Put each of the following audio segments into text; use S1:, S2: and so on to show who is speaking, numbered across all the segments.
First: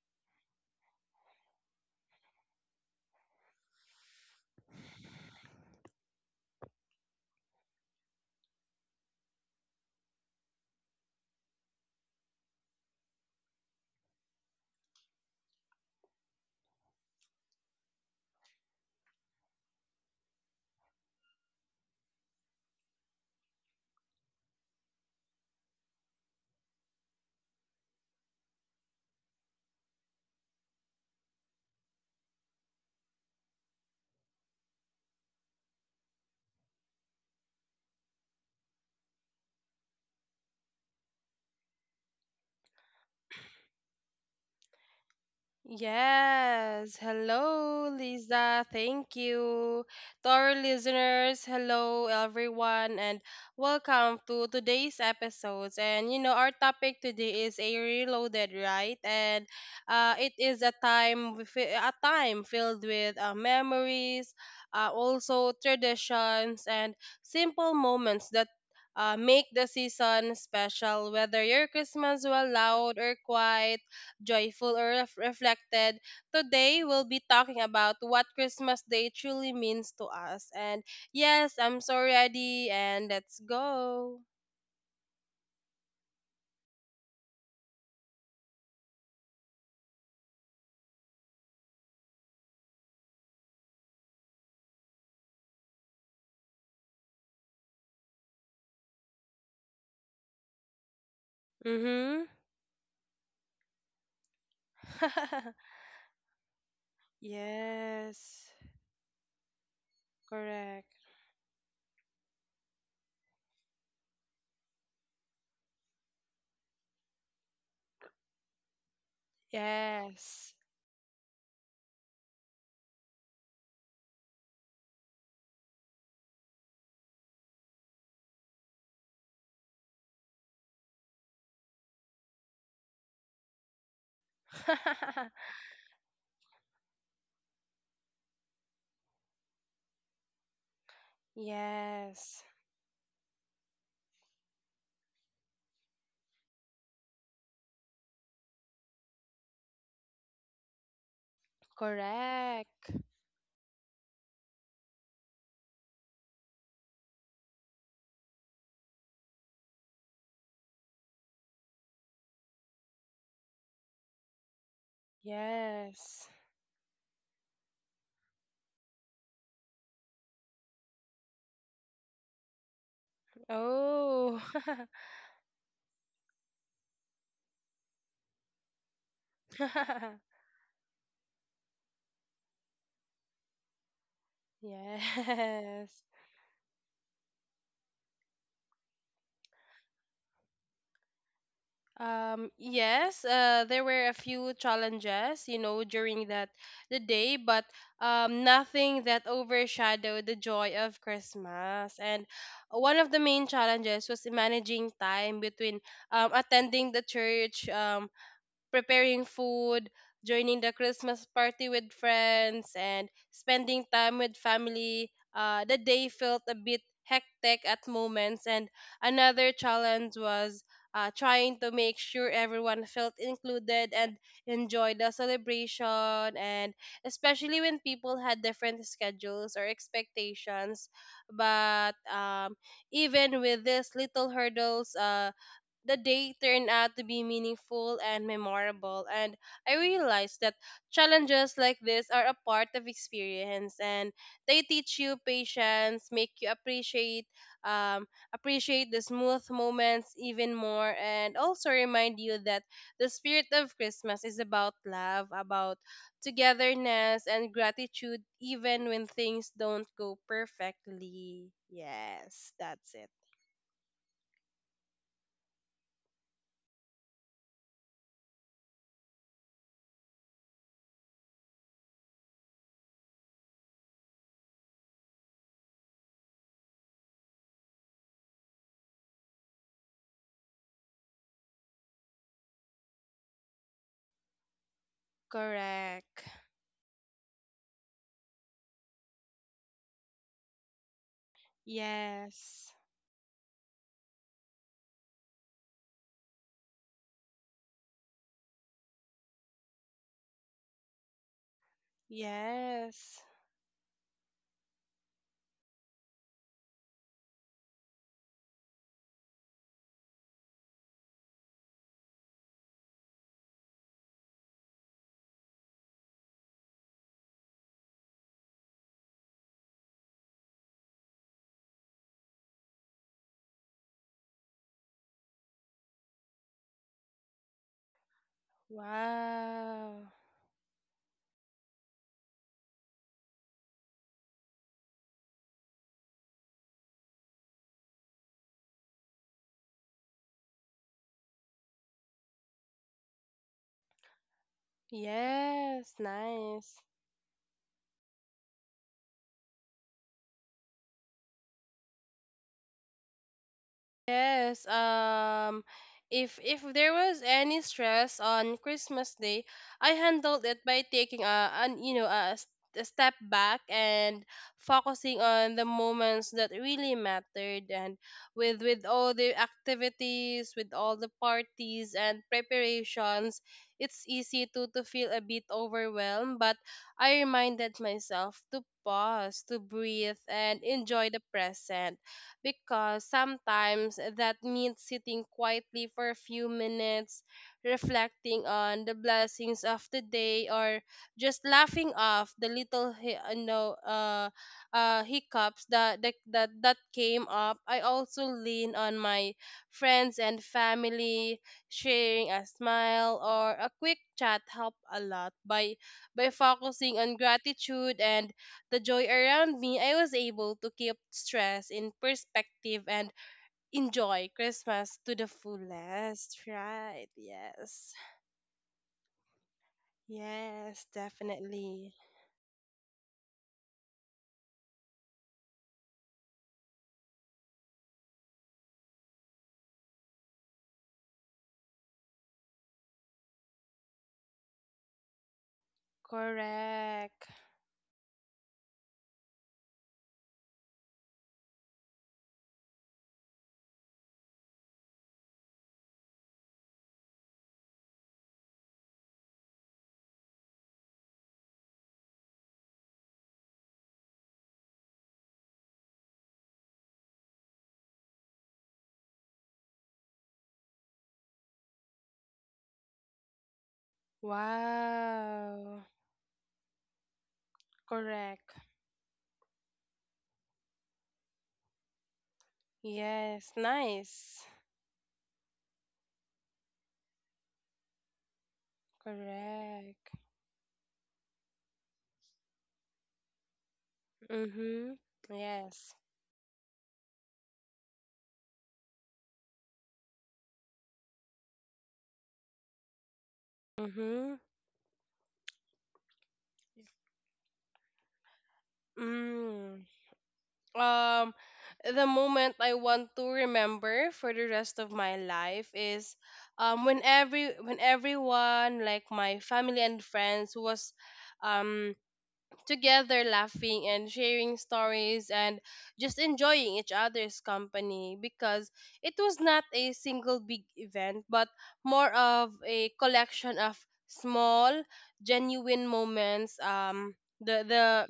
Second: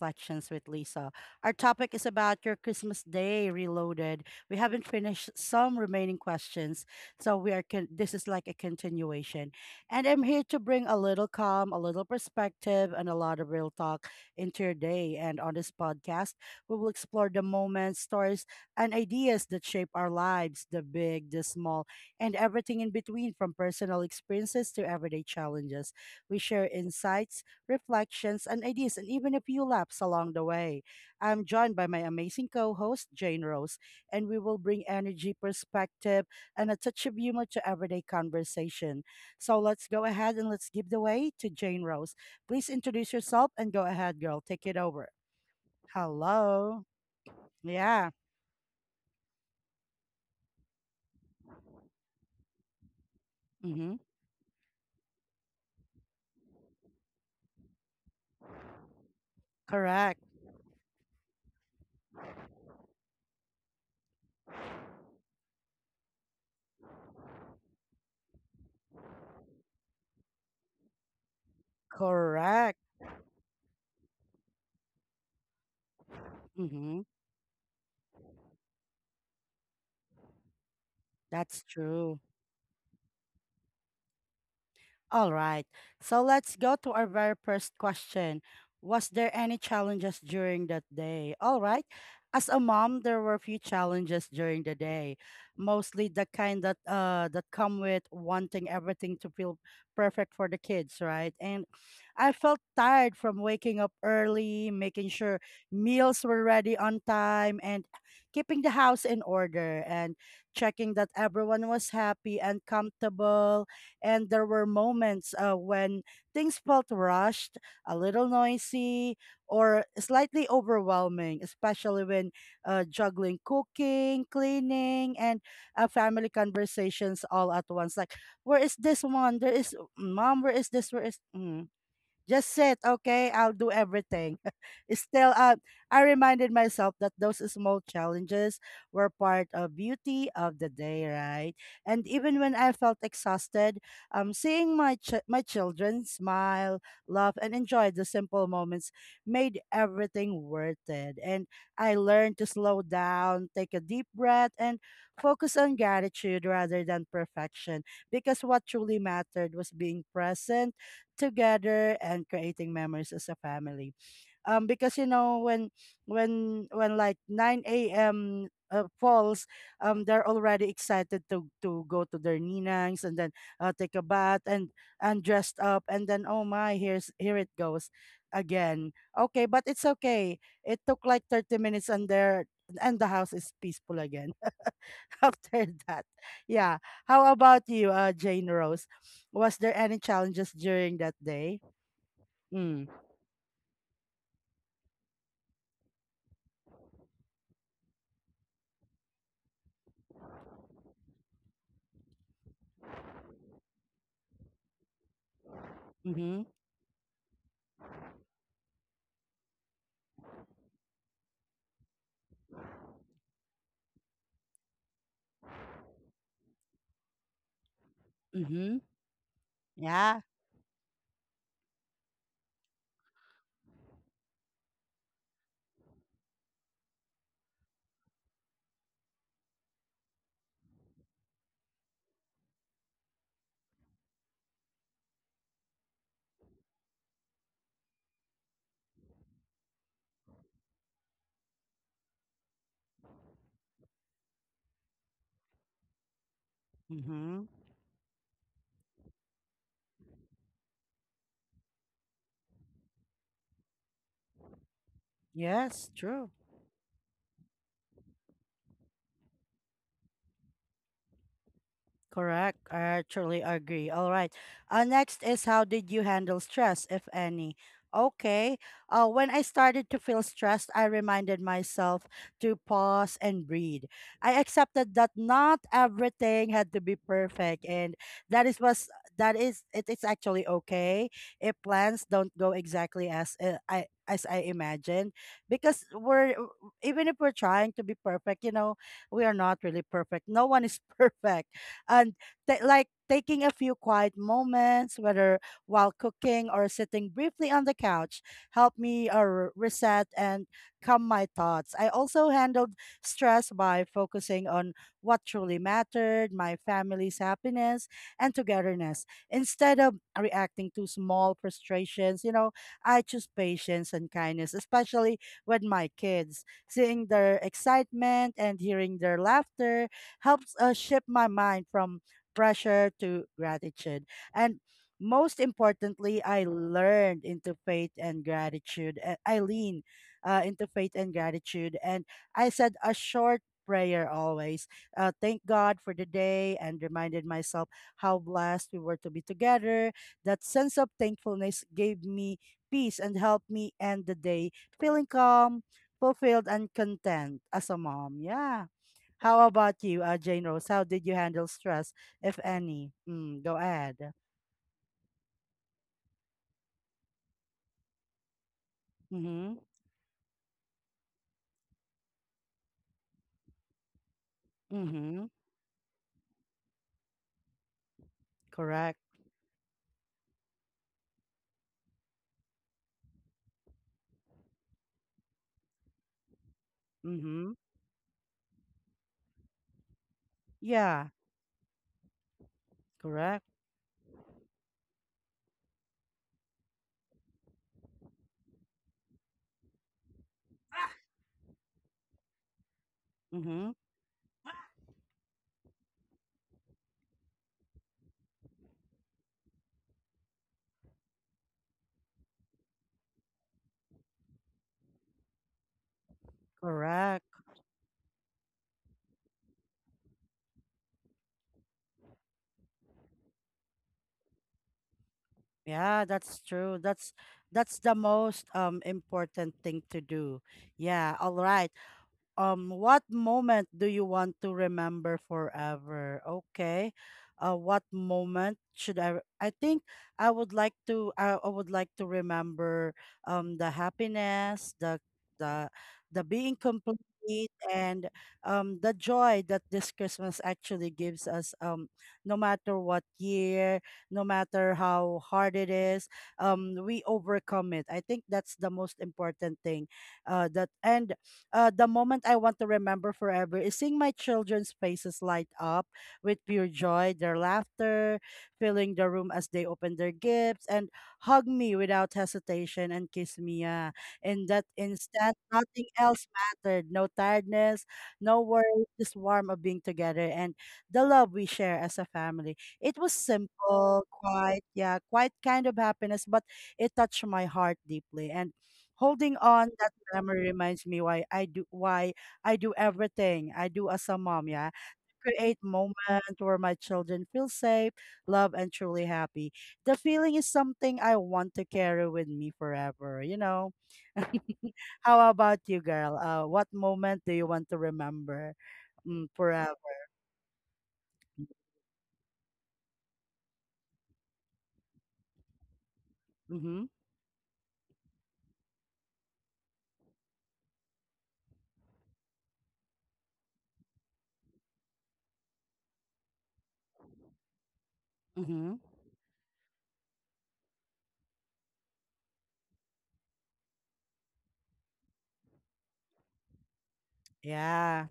S1: Reflections with Lisa. Our topic is about your Christmas Day reloaded. We haven't finished some remaining questions, this is like a continuation. And I'm here to bring a little calm, a little perspective, and a lot of real talk into your day. And on this podcast, we will explore the moments, stories, and ideas that shape our lives, the big, the small, and everything in between, from personal experiences to everyday challenges. We share insights, reflections, and ideas, and even a few laps along the way. I'm joined by my amazing co host, Jane Rose, and we will bring energy, perspective, and a touch of humor to everyday conversation. So let's go ahead and let's give the way to Jane Rose. Please introduce yourself and go ahead, girl. Take it over. Hello.
S2: Yes. Hello,
S1: Yeah.
S2: Lisa. Thank you. To our listeners, hello, everyone, and
S1: Mm-hmm.
S2: welcome to today's episodes. And our topic today is a reloaded, right? And
S1: Correct.
S2: it is a time filled with memories, also traditions, and simple moments that make the season special, whether your Christmas was
S1: Correct.
S2: loud or quiet, joyful or reflected, today
S1: Mm-hmm.
S2: we'll be talking about what Christmas Day truly means to us. And yes,
S1: That's
S2: I'm so
S1: true.
S2: ready, and let's go.
S1: All right. So let's go to our very first question. Was there any challenges during that day? All right. As a mom, there were a few challenges during the day, mostly the kind that come with wanting everything to feel perfect for the kids, right? And
S2: Mhm.
S1: I felt tired from waking up early, making sure meals were ready on time, and
S2: Yes,
S1: keeping the house in order and
S2: correct.
S1: checking that everyone was happy and comfortable, and there were moments when things felt rushed, a little noisy, or slightly
S2: Yes.
S1: overwhelming, especially when juggling cooking, cleaning, and family conversations all at once. Like, where is this one? There is, mom, where is this? Where is? Mm. Just sit, okay? I'll do everything. It's still, I reminded myself that those small challenges were part of beauty of the day, right? And even
S2: Yes,
S1: when I felt exhausted, seeing my children smile, laugh, and enjoy the simple moments made everything worth it. And I learned to slow
S2: correct.
S1: down, take a deep breath, and focus on gratitude rather than perfection, because what truly mattered was being present together and creating memories as a family. Because you know, when
S2: Yes,
S1: when like 9 a.m. Falls, they're already excited to go to their ninangs and then take a
S2: oh.
S1: bath and dressed up, and then oh my, here's here it goes again. Okay, but it's okay. It took like 30 minutes and the house is peaceful again after
S2: Yes.
S1: that. Yeah. How about you, Jane Rose? Was there any challenges during that day? Mm.
S2: Yes, there were a few challenges during that the day, but nothing that overshadowed the joy of Christmas. And one of the main challenges was managing time between
S1: Mm-hmm.
S2: attending the church, preparing food, joining the Christmas party with friends, and spending time with family. The day felt a bit hectic at moments, and
S1: Mm-hmm.
S2: another challenge
S1: Yeah.
S2: was trying to make sure everyone felt included and enjoyed the celebration. And especially when people had different schedules or expectations, but even with these little hurdles, the day turned out to be meaningful and memorable, and I realized that challenges like this are a part of experience, and they teach you patience, make you
S1: Mm-hmm.
S2: um, appreciate the smooth moments even more, and also remind you that the spirit of Christmas is about love, about
S1: Yes, true.
S2: togetherness and gratitude, even when things don't go perfectly. Yes,
S1: Correct.
S2: that's
S1: I
S2: it.
S1: actually agree. All right. Next is, how did you handle stress, if any? Okay. When I started to feel stressed, I reminded myself to pause and breathe. I accepted that not everything had to be perfect, and that is was that is it is actually okay if plans don't go exactly as I imagined, because
S2: Correct.
S1: we're, even if we're trying to be perfect, you know, we are not really perfect. No one is perfect. And ta
S2: Yes.
S1: like taking a few quiet moments, whether while cooking or sitting briefly on the couch, helped me reset and calm my thoughts. I also handled
S2: Yes.
S1: stress by focusing on what truly mattered, my family's happiness and togetherness. Instead of reacting to small frustrations, you know, I choose patience and kindness, especially with my kids. Seeing their excitement and hearing their laughter helps shift my mind from pressure to gratitude. And most importantly, I learned into faith and gratitude. I lean
S2: Wow.
S1: into faith and gratitude. And I said a short prayer always. Thank God for the day and reminded myself how blessed we were to be together. That sense of thankfulness gave me peace and helped me end the day feeling calm,
S2: Yes,
S1: fulfilled, and
S2: nice.
S1: content as a mom. Yeah. How about you, Jane Rose? How did you handle stress, if any? Mm, go ahead.
S2: Yes, if there was any stress on Christmas Day,
S1: Mm-hmm.
S2: I handled it by taking a an you know a, s- a step back and focusing
S1: Mm-hmm.
S2: on the moments that really mattered, and with
S1: Correct.
S2: all the activities, with all the parties and preparations, it's easy to feel a bit overwhelmed, but I
S1: Mm-hmm.
S2: reminded myself to pause, to breathe and enjoy
S1: Yeah.
S2: the present, because
S1: Correct.
S2: sometimes that means sitting quietly for a few minutes, reflecting on the blessings of the day, or just laughing off the little hi-
S1: Mm-hmm.
S2: no, hiccups that came up. I also lean on my friends and family, sharing a smile or a quick chat help a lot. By focusing on
S1: Correct.
S2: gratitude and the joy around me, I was able to keep stress in perspective and enjoy Christmas to the
S1: Yeah,
S2: fullest.
S1: that's true.
S2: Right.
S1: That's
S2: Yes.
S1: the most important thing to do.
S2: Yes,
S1: Yeah. All right.
S2: definitely.
S1: What moment do you want to remember forever? Okay. What moment should I re- I think I would like I would like to remember the happiness, the the being complete,
S2: Correct.
S1: and the joy that this Christmas actually gives us. No matter what year, no matter how hard it is, we overcome it. I think that's the most important thing. That and The moment I want to remember forever is seeing my children's faces light up with pure joy, their laughter filling the room as they open their gifts, and hug me without hesitation and kiss me. Yeah. In that instant,
S2: Wow.
S1: nothing else mattered. No tiredness, no
S2: Correct.
S1: worries, just warm of being together and the love we share as a family. It was
S2: Yes,
S1: simple,
S2: nice.
S1: quiet, yeah, quite kind of happiness, but it touched my heart deeply. And holding on that
S2: Correct.
S1: grammar reminds me why I do, everything I do as a mom. Yeah,
S2: Mhm.
S1: create
S2: Yes.
S1: moment where my children feel safe, love, and truly happy. The feeling is something I want to carry with me forever, you know.
S2: Mhm.
S1: How about you, girl? What moment do you want to remember,
S2: Mm.
S1: forever?
S2: um the moment I want to remember for the rest of my life is
S1: Mm-hmm.
S2: when everyone, like my family and friends, was um together laughing and sharing stories and just enjoying each other's company, because
S1: Mm-hmm.
S2: it was not a single big event but more of a collection of small, genuine moments. um the the
S1: Yeah.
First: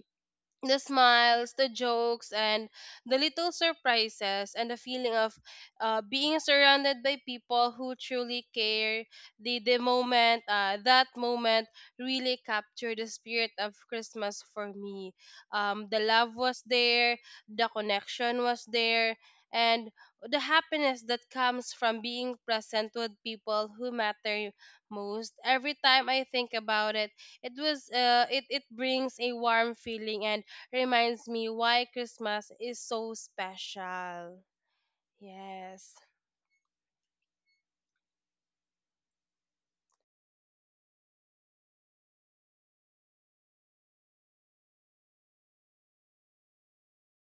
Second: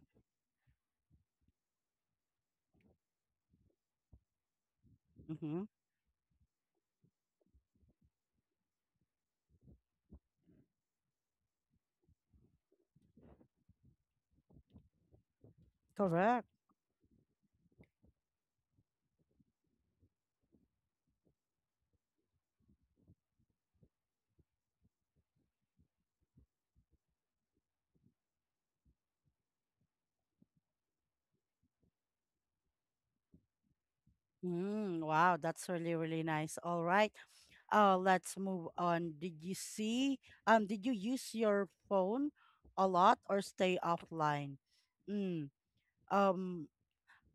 S2: the smiles, the jokes, and the little surprises, and the feeling of
S1: Mm-hmm.
S2: being surrounded by people who truly care. That moment really captured the spirit of Christmas for me. The love
S1: Correct.
S2: was there, the connection was there, and the happiness that comes from being present with people who matter most. Every time I think about it, it was it it brings a warm feeling and reminds me why Christmas is so special.
S1: Mm, wow, that's
S2: Yes.
S1: really, really nice. All right. Let's move on. Did you see? Did you use your phone a lot or stay offline? Mm, um,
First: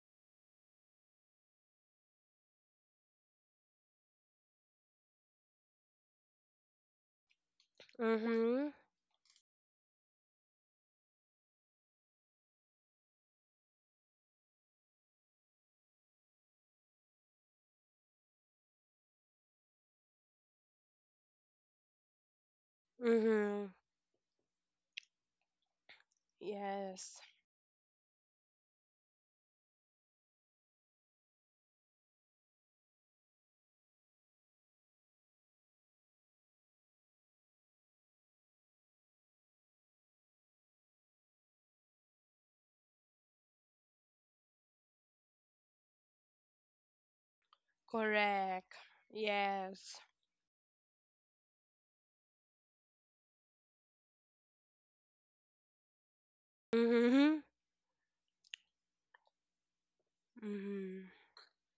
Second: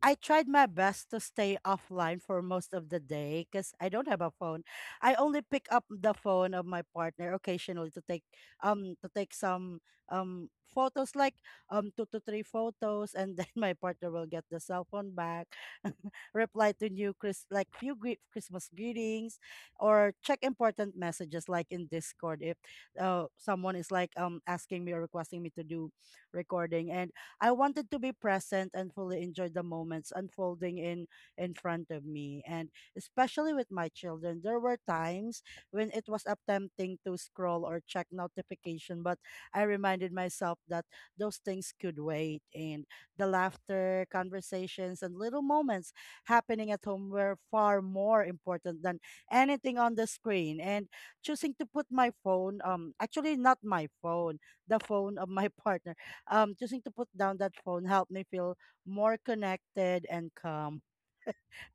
S1: I tried my best to stay offline for most of the day because I don't have a phone. I only pick up the phone of my partner occasionally
S2: Mhm.
S1: to take some photos, like two to three photos, and then my partner will get the cell phone back, reply to new Chris like few Christmas greetings or check important messages like in Discord if
S2: Mhm.
S1: someone is like asking me or requesting me to do recording. And
S2: Yes.
S1: I wanted to be present and fully enjoy the moments unfolding in front of me. And especially with my children, there were times when it was attempting to scroll or check notification, but I reminded myself that those things could wait. And the laughter, conversations, and little moments happening at home were far more
S2: Correct.
S1: important than anything on
S2: Yes.
S1: the screen. And choosing to put my phone, actually not my phone, the phone of my partner, choosing to put down
S2: Mhm.
S1: that phone helped me feel more connected and calm.
S2: Mhm.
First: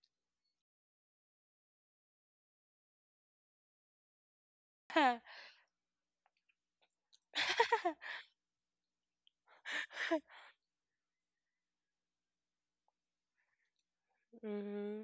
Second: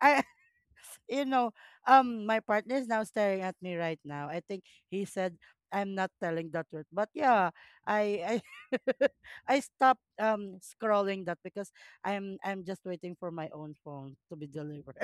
S1: I, you know, my partner is now staring at me right now. I think he
S2: Mhm.
S1: said I'm not telling the truth, but yeah, I, I, I stopped scrolling that because I'm just waiting for my own phone to be delivered.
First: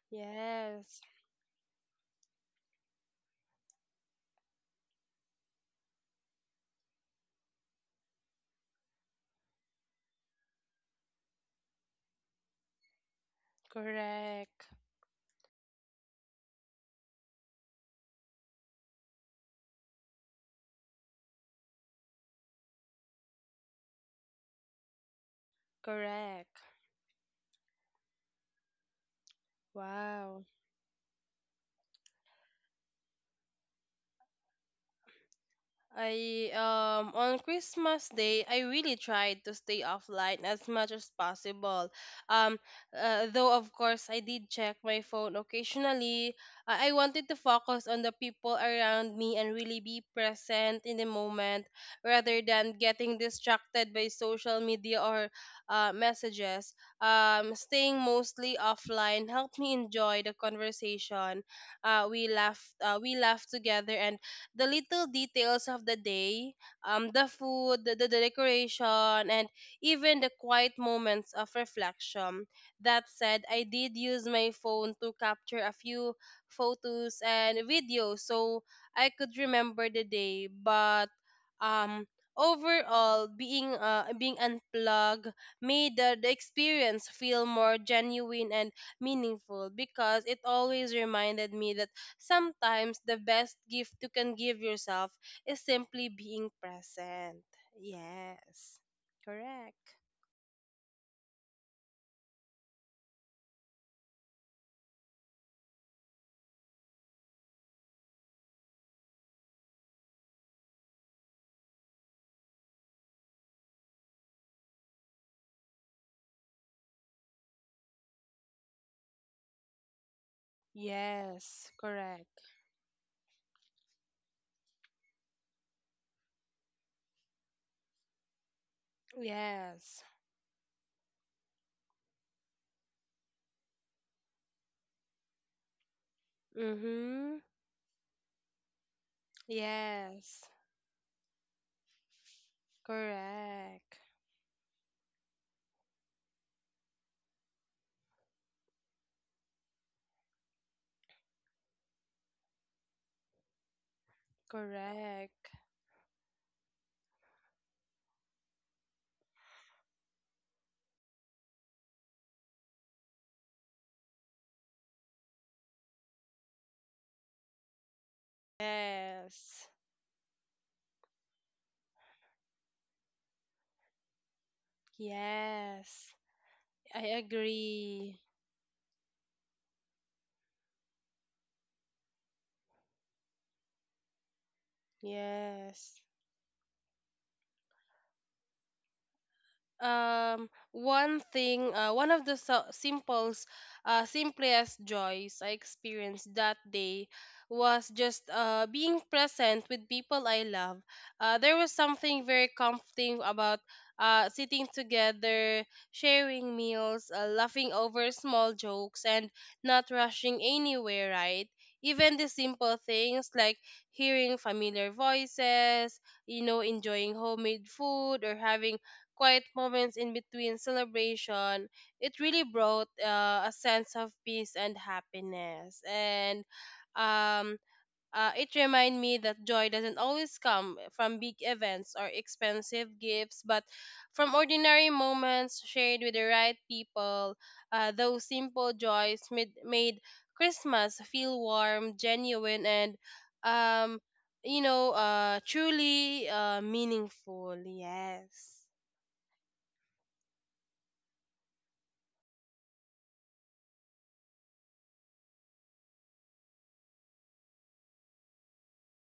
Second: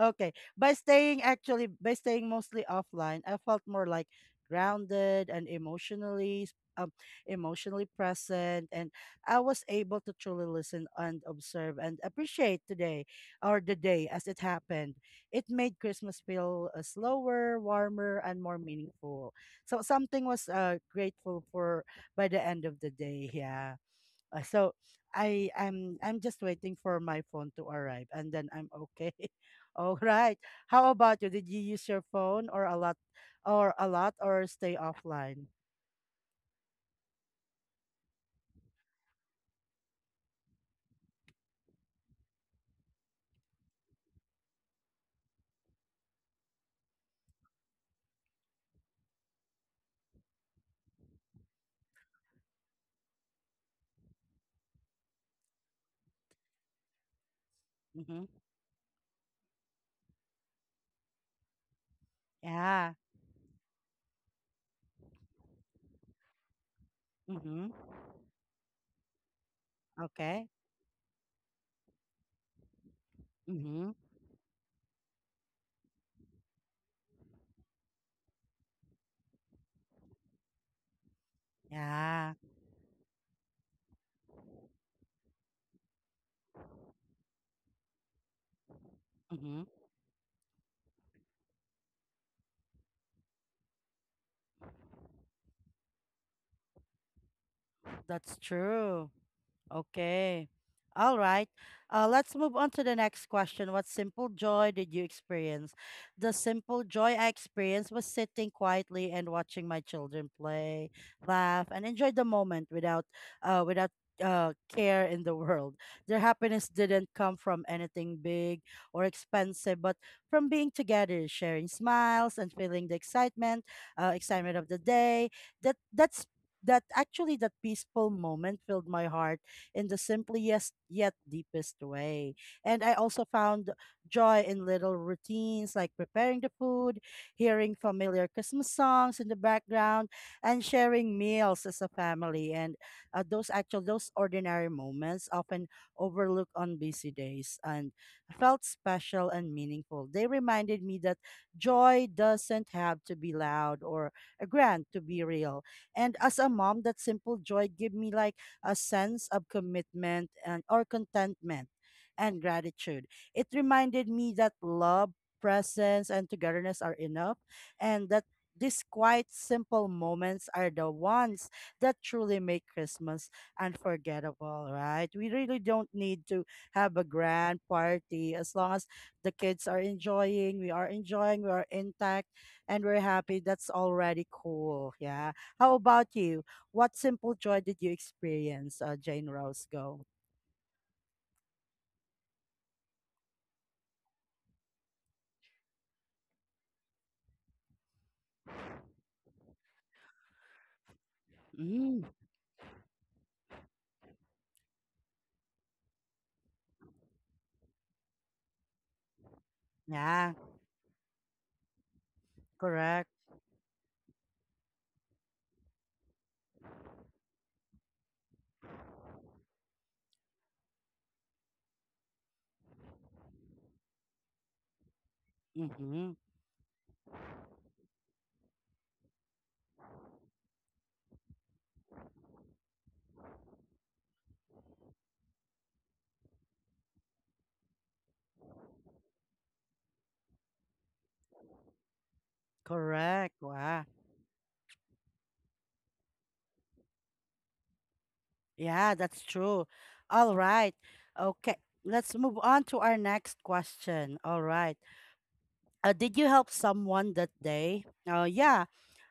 S1: Okay. By
S2: Yes.
S1: staying actually by staying mostly offline, I felt more like grounded and um emotionally present, and I was able to truly listen and observe and appreciate today, or the day as it
S2: Correct.
S1: happened. It made Christmas feel slower, warmer, and more meaningful. So something was grateful for by the end of the day. Yeah. Uh, so I am, I'm just
S2: Correct.
S1: waiting for my phone to arrive and then I'm okay. All right.
S2: Wow.
S1: How about you? Did you use your phone or a lot or a lot or stay offline?
S2: I on Christmas Day, I really tried to stay offline as much as possible. Um, though, of course, I did check my phone occasionally. I wanted to focus on the people around me and really be present in the moment rather than getting distracted by social media or messages. Staying
S1: Mm-hmm.
S2: mostly offline helped me enjoy the conversation. Uh, we laughed.
S1: Yeah.
S2: Uh, we laughed together and the little details of the day, the
S1: Mm-hmm.
S2: food, the decoration, and even the
S1: Okay.
S2: quiet moments of reflection. That said, I
S1: Mm-hmm.
S2: did use my phone to capture a few photos and videos so I could remember the day, but um
S1: Yeah.
S2: overall, being unplugged made the experience feel more genuine and
S1: Mm-hmm.
S2: meaningful, because it always reminded me that sometimes the best gift you can give yourself is simply being present.
S1: That's
S2: Yes.
S1: true.
S2: Correct.
S1: Okay. All right. Let's move on to the next question. What simple joy did you experience? The simple joy I experienced was sitting quietly and watching my children play, laugh, and enjoy the moment without, uh, without care in the world. Their happiness didn't come from anything big or expensive, but from being together, sharing
S2: Yes.
S1: smiles,
S2: Correct.
S1: and feeling the excitement of the day. That that's that actually that peaceful moment filled my heart in the
S2: Yes.
S1: simplest yet deepest way. And I also found joy in little routines, like preparing the food,
S2: Mhm.
S1: hearing familiar Christmas songs in the background,
S2: Yes.
S1: and sharing meals as a family. And those actual,
S2: Correct.
S1: those ordinary moments often overlooked on busy days and felt special and meaningful. They reminded me that joy doesn't have to be loud or grand to be
S2: Correct.
S1: real. And as a mom, that simple joy gave me like a sense of commitment, and or contentment and gratitude. It reminded me that love, presence, and togetherness are enough, and that these quite
S2: Yes.
S1: simple moments are the ones that truly make Christmas unforgettable, right? We really don't
S2: Yes.
S1: need to have a
S2: I
S1: grand
S2: agree.
S1: party as long as the kids are enjoying, we are enjoying, we are intact, and we're happy. That's already cool. Yeah. How
S2: Yes.
S1: about you? What simple joy did you experience, Jane Roscoe?
S2: One of the simplest joys I experienced that day was just being present with people I love. There was
S1: Mm,
S2: something very comforting about sitting together, sharing meals, laughing over small jokes, and not
S1: yeah,
S2: rushing anywhere, right? Even the simple
S1: correct.
S2: things, like hearing familiar voices, you know, enjoying homemade food or having quiet moments in between celebration, it really brought a sense of peace and happiness.
S1: Mm-hmm,
S2: And um, it reminded me that joy doesn't always come from big events or expensive gifts, but from ordinary moments shared with the right people. Those simple joys made Christmas feel warm, genuine, and
S1: correct. Wow.
S2: um, truly meaningful. Yes.
S1: Yeah, that's true. All right. Okay, let's move on to our next question. All right. Did you help someone that day? Yeah,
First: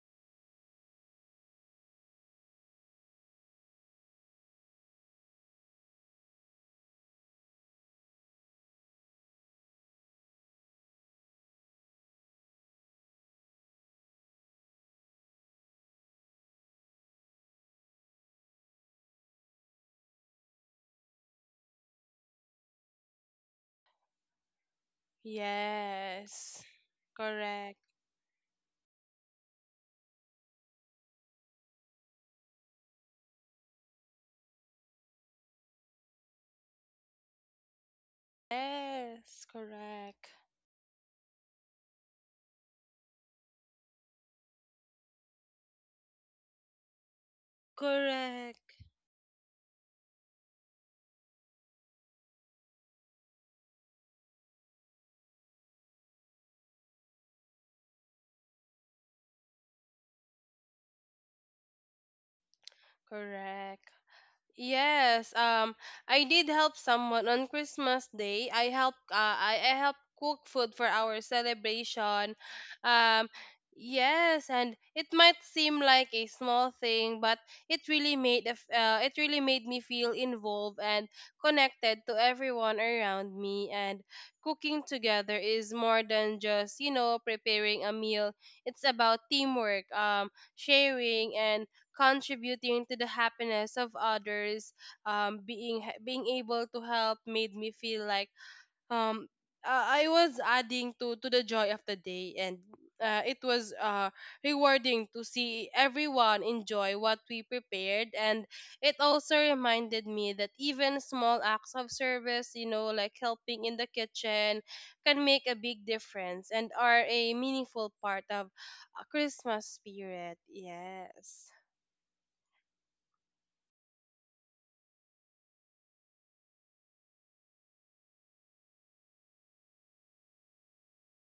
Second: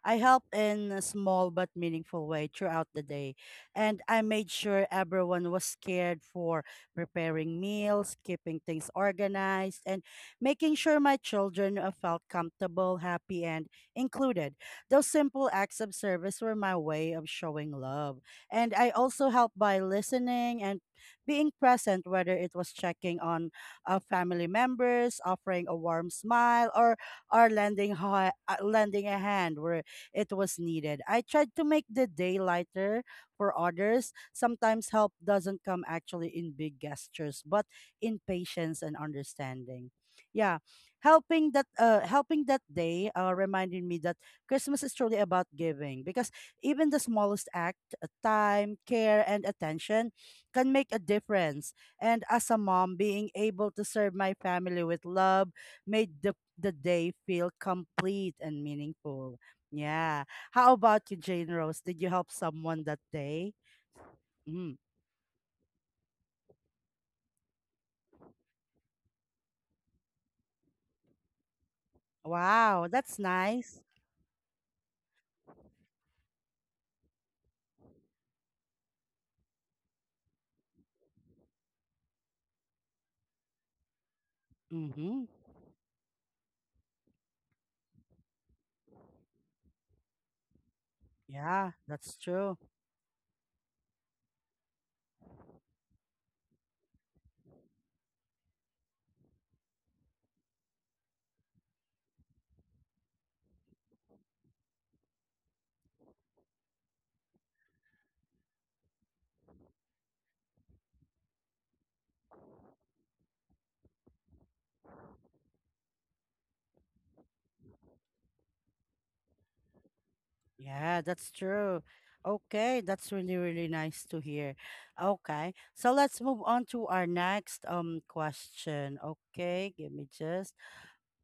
S1: I helped in a small but meaningful way throughout the day. And I made sure everyone was cared for preparing meals, keeping things organized, and making sure my children felt comfortable, happy, and included. Those simple acts of service were my way of showing love. And I also helped by listening and being present, whether it was checking on family members, offering a warm
S2: Yes.
S1: smile, or or
S2: Correct.
S1: lending hi- uh, lending a hand where it was needed. I tried to make the day lighter for others. Sometimes help doesn't come actually in big gestures, but in patience and
S2: Yes.
S1: understanding.
S2: Correct.
S1: Yeah, helping that day reminded me that Christmas is truly about giving because even the smallest act,
S2: Correct.
S1: time, care, and attention can make a difference. And as a mom, being able to serve my family with love made the day feel complete and meaningful. Yeah. How about you, Jane Rose? Did you help someone that day?
S2: Correct.
S1: Mm.
S2: Yes, I did help someone on Christmas Day. I helped cook food for our celebration.
S1: Wow, that's
S2: Um,
S1: nice.
S2: yes, and it might seem like a small thing, but it really made me feel involved and connected to everyone around me. And cooking
S1: Mm-hmm.
S2: together is more than just preparing a meal. It's about teamwork, sharing, and
S1: Yeah, that's true.
S2: contributing to the happiness of others. Being able to help made me feel like um I was adding to the joy of the day, and it was rewarding to see everyone enjoy what we prepared. And it also reminded me that even small acts of service, like helping in the kitchen, can make a big difference and are a meaningful part of a Christmas spirit.
S1: Yeah, that's
S2: Yes.
S1: true. Okay, that's really, really nice to hear. Okay, so let's move on to our next question. Okay, give me just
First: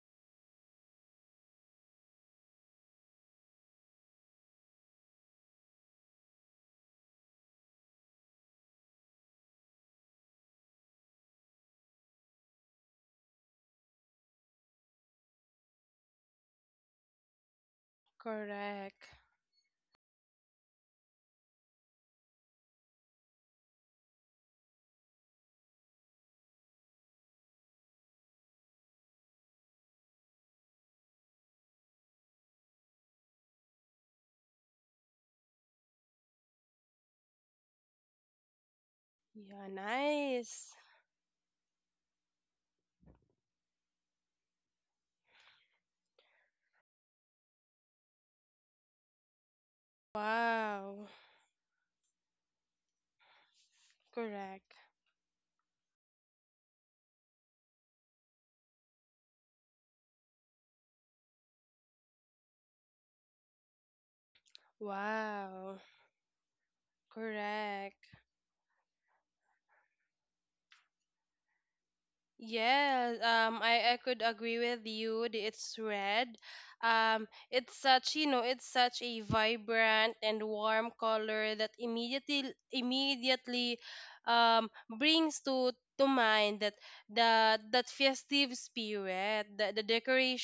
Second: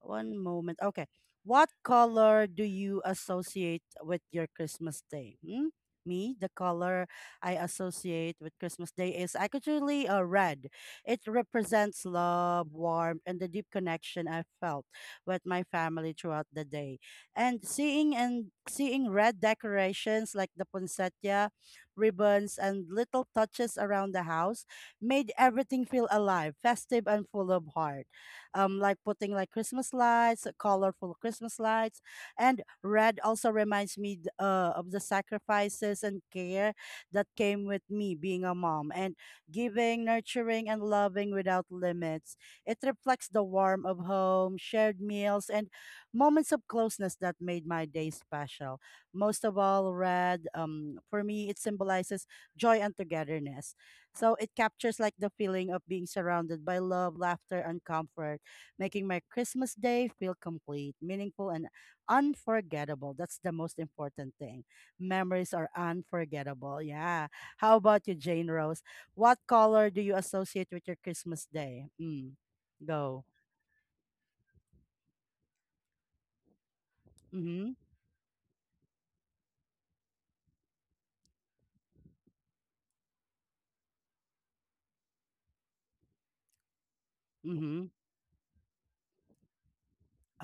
S1: one moment. Okay. What color do you associate with your Christmas day? Hmm? Me, the color I associate with Christmas day is actually red. It represents love, warmth, and the deep connection I felt with my family throughout the day. And
S2: Correct.
S1: seeing red decorations like the poinsettia, ribbons, and little touches around the house made everything feel alive, festive, and full of heart, like putting like Christmas lights, colorful Christmas lights. And red also reminds me of the sacrifices and care that came with me being a mom and
S2: Yeah,
S1: giving, nurturing,
S2: nice.
S1: and loving without limits. It reflects the warmth of home, shared meals, and moments of closeness that made my day special. Most of all, red,
S2: Wow.
S1: for me, it symbolizes joy and togetherness. So it
S2: Correct.
S1: captures like the feeling of being surrounded by love, laughter, and comfort making my Christmas day feel complete, meaningful, and unforgettable. That's the most important thing. Memories are
S2: Wow.
S1: unforgettable. Yeah. How about
S2: Correct.
S1: you, Jane Rose? What color do you associate with your Christmas day? Mm.
S2: Yes,
S1: Go.
S2: um, I could agree with you that it's red.
S1: Mm-hmm.
S2: It's such a vibrant and warm color that immediately um brings to mind that the
S1: Mm-hmm.
S2: that festive spirit, the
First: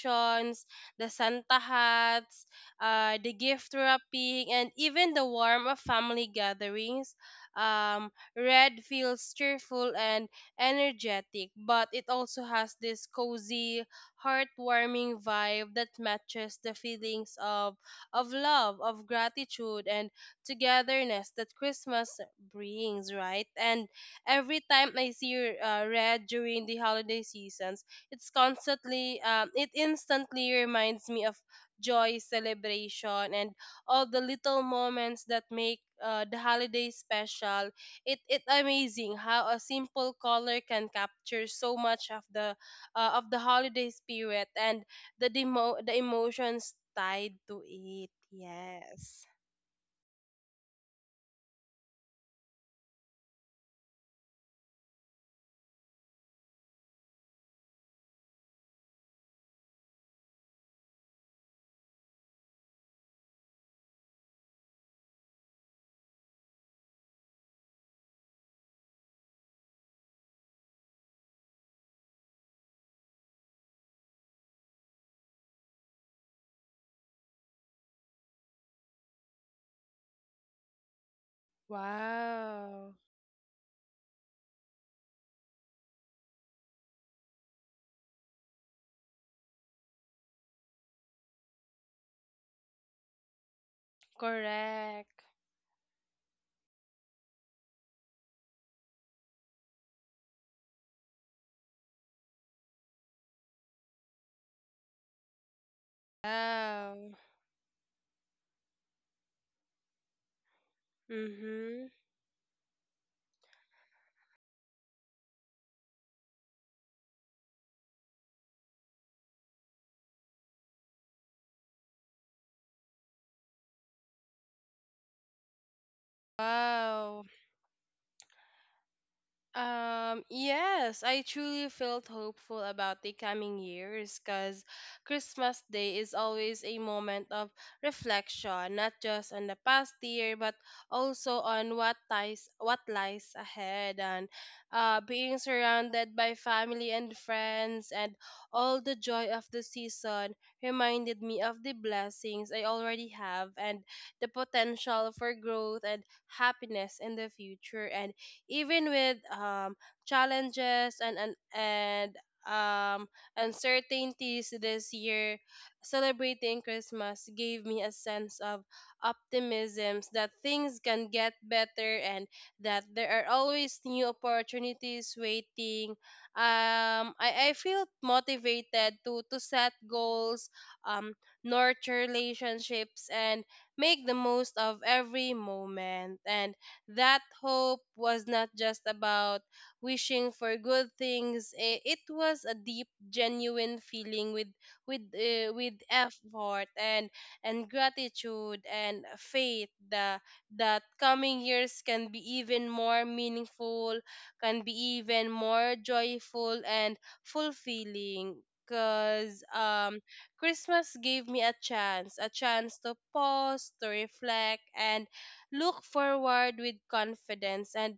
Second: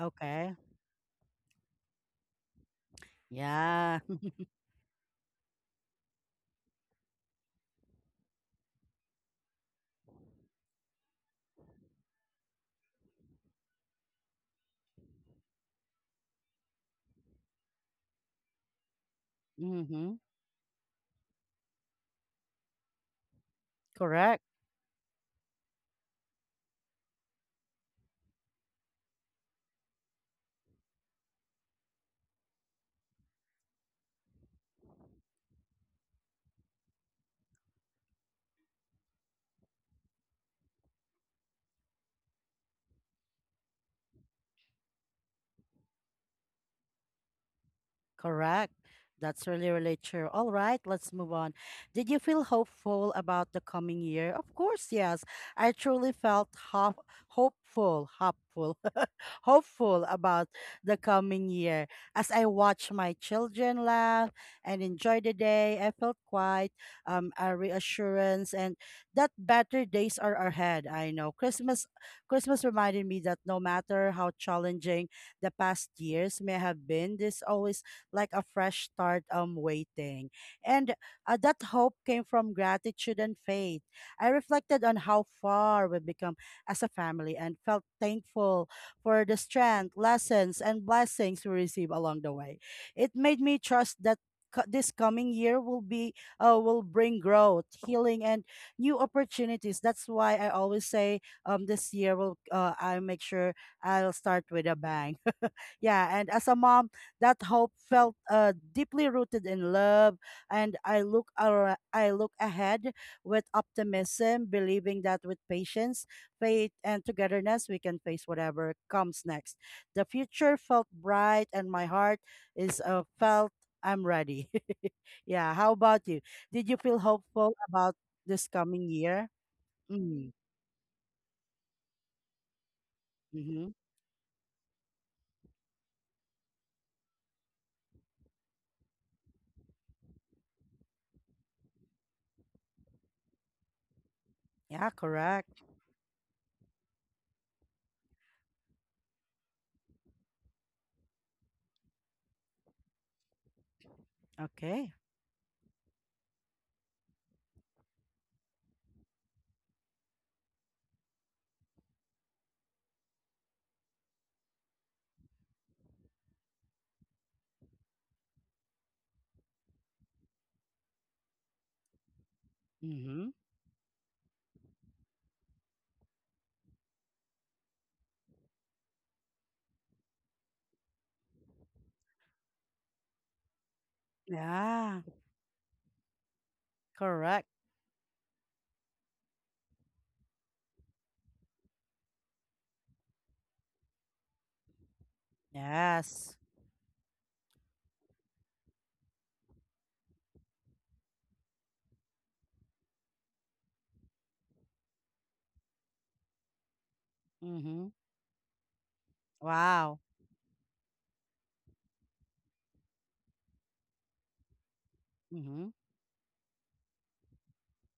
S1: Okay.
S2: the Santa hats, the gift
S1: Yeah.
S2: wrapping, and even the warmth of family gatherings. Um, Red feels cheerful and energetic, but it also has this cozy, heartwarming vibe that matches the feelings of love, of gratitude and
S1: Mm-hmm.
S2: togetherness that Christmas brings, right? And
S1: Correct.
S2: every time I see red during the holiday seasons, it instantly reminds me of joy, celebration, and all the little moments that make the holiday special. It amazing how a simple color can capture so much of the, of the holiday spirit and the emotions tied to it.
S1: Correct.
S2: Yes.
S1: That's really, really true. All right, let's move on. Did you feel hopeful about the coming year? Of course, yes. I truly felt hopeful, hopeful, hopeful about the coming year. As I watched my children laugh and enjoy the day, I felt quite, a reassurance and that better days are ahead. I know Christmas. Christmas reminded me that no matter how challenging the past years may have been, there's always like a fresh start waiting. And that hope came from
S2: Wow.
S1: gratitude and faith. I reflected on how far we've become as a family and felt thankful for the strength, lessons, and blessings we receive along the way. It made me trust that this
S2: Correct.
S1: coming year will be will bring growth, healing, and new opportunities. That's why I always say this year will, I make sure I'll start with a bang. Yeah, and as a mom
S2: Wow.
S1: that hope felt deeply rooted in love, and
S2: Mhm.
S1: I look ahead with optimism, believing that with patience, faith, and togetherness, we can face whatever comes next. The future felt bright, and my heart is felt I'm ready. Yeah. How about you? Did you feel
S2: Wow.
S1: hopeful about this coming year? Mm,
S2: Yes, I truly felt hopeful about the coming
S1: mm-hmm.
S2: years, because Christmas Day is always a moment of reflection, not just on the past year, but also on what lies ahead. And
S1: Yeah,
S2: being
S1: correct.
S2: surrounded by family and friends and all the joy of the season reminded me of the blessings I already have and the
S1: Okay.
S2: potential for growth and happiness in the future. And even with challenges and um, uncertainties this year, celebrating Christmas gave me a sense of optimism that things can get better and that there
S1: Mm-hmm.
S2: are always new opportunities waiting. I feel motivated to set goals, um, nurture relationships, and make the most of
S1: Yeah,
S2: every moment. And that
S1: correct.
S2: hope was not just about wishing for good things. It was a deep, genuine feeling, with
S1: Yes.
S2: effort and gratitude and faith that coming years can be even more meaningful, can be even more joyful and
S1: Mm-hmm.
S2: fulfilling. Cause
S1: Wow.
S2: Christmas gave me a chance to pause, to reflect, and
S1: Mm-hmm.
S2: look forward with confidence and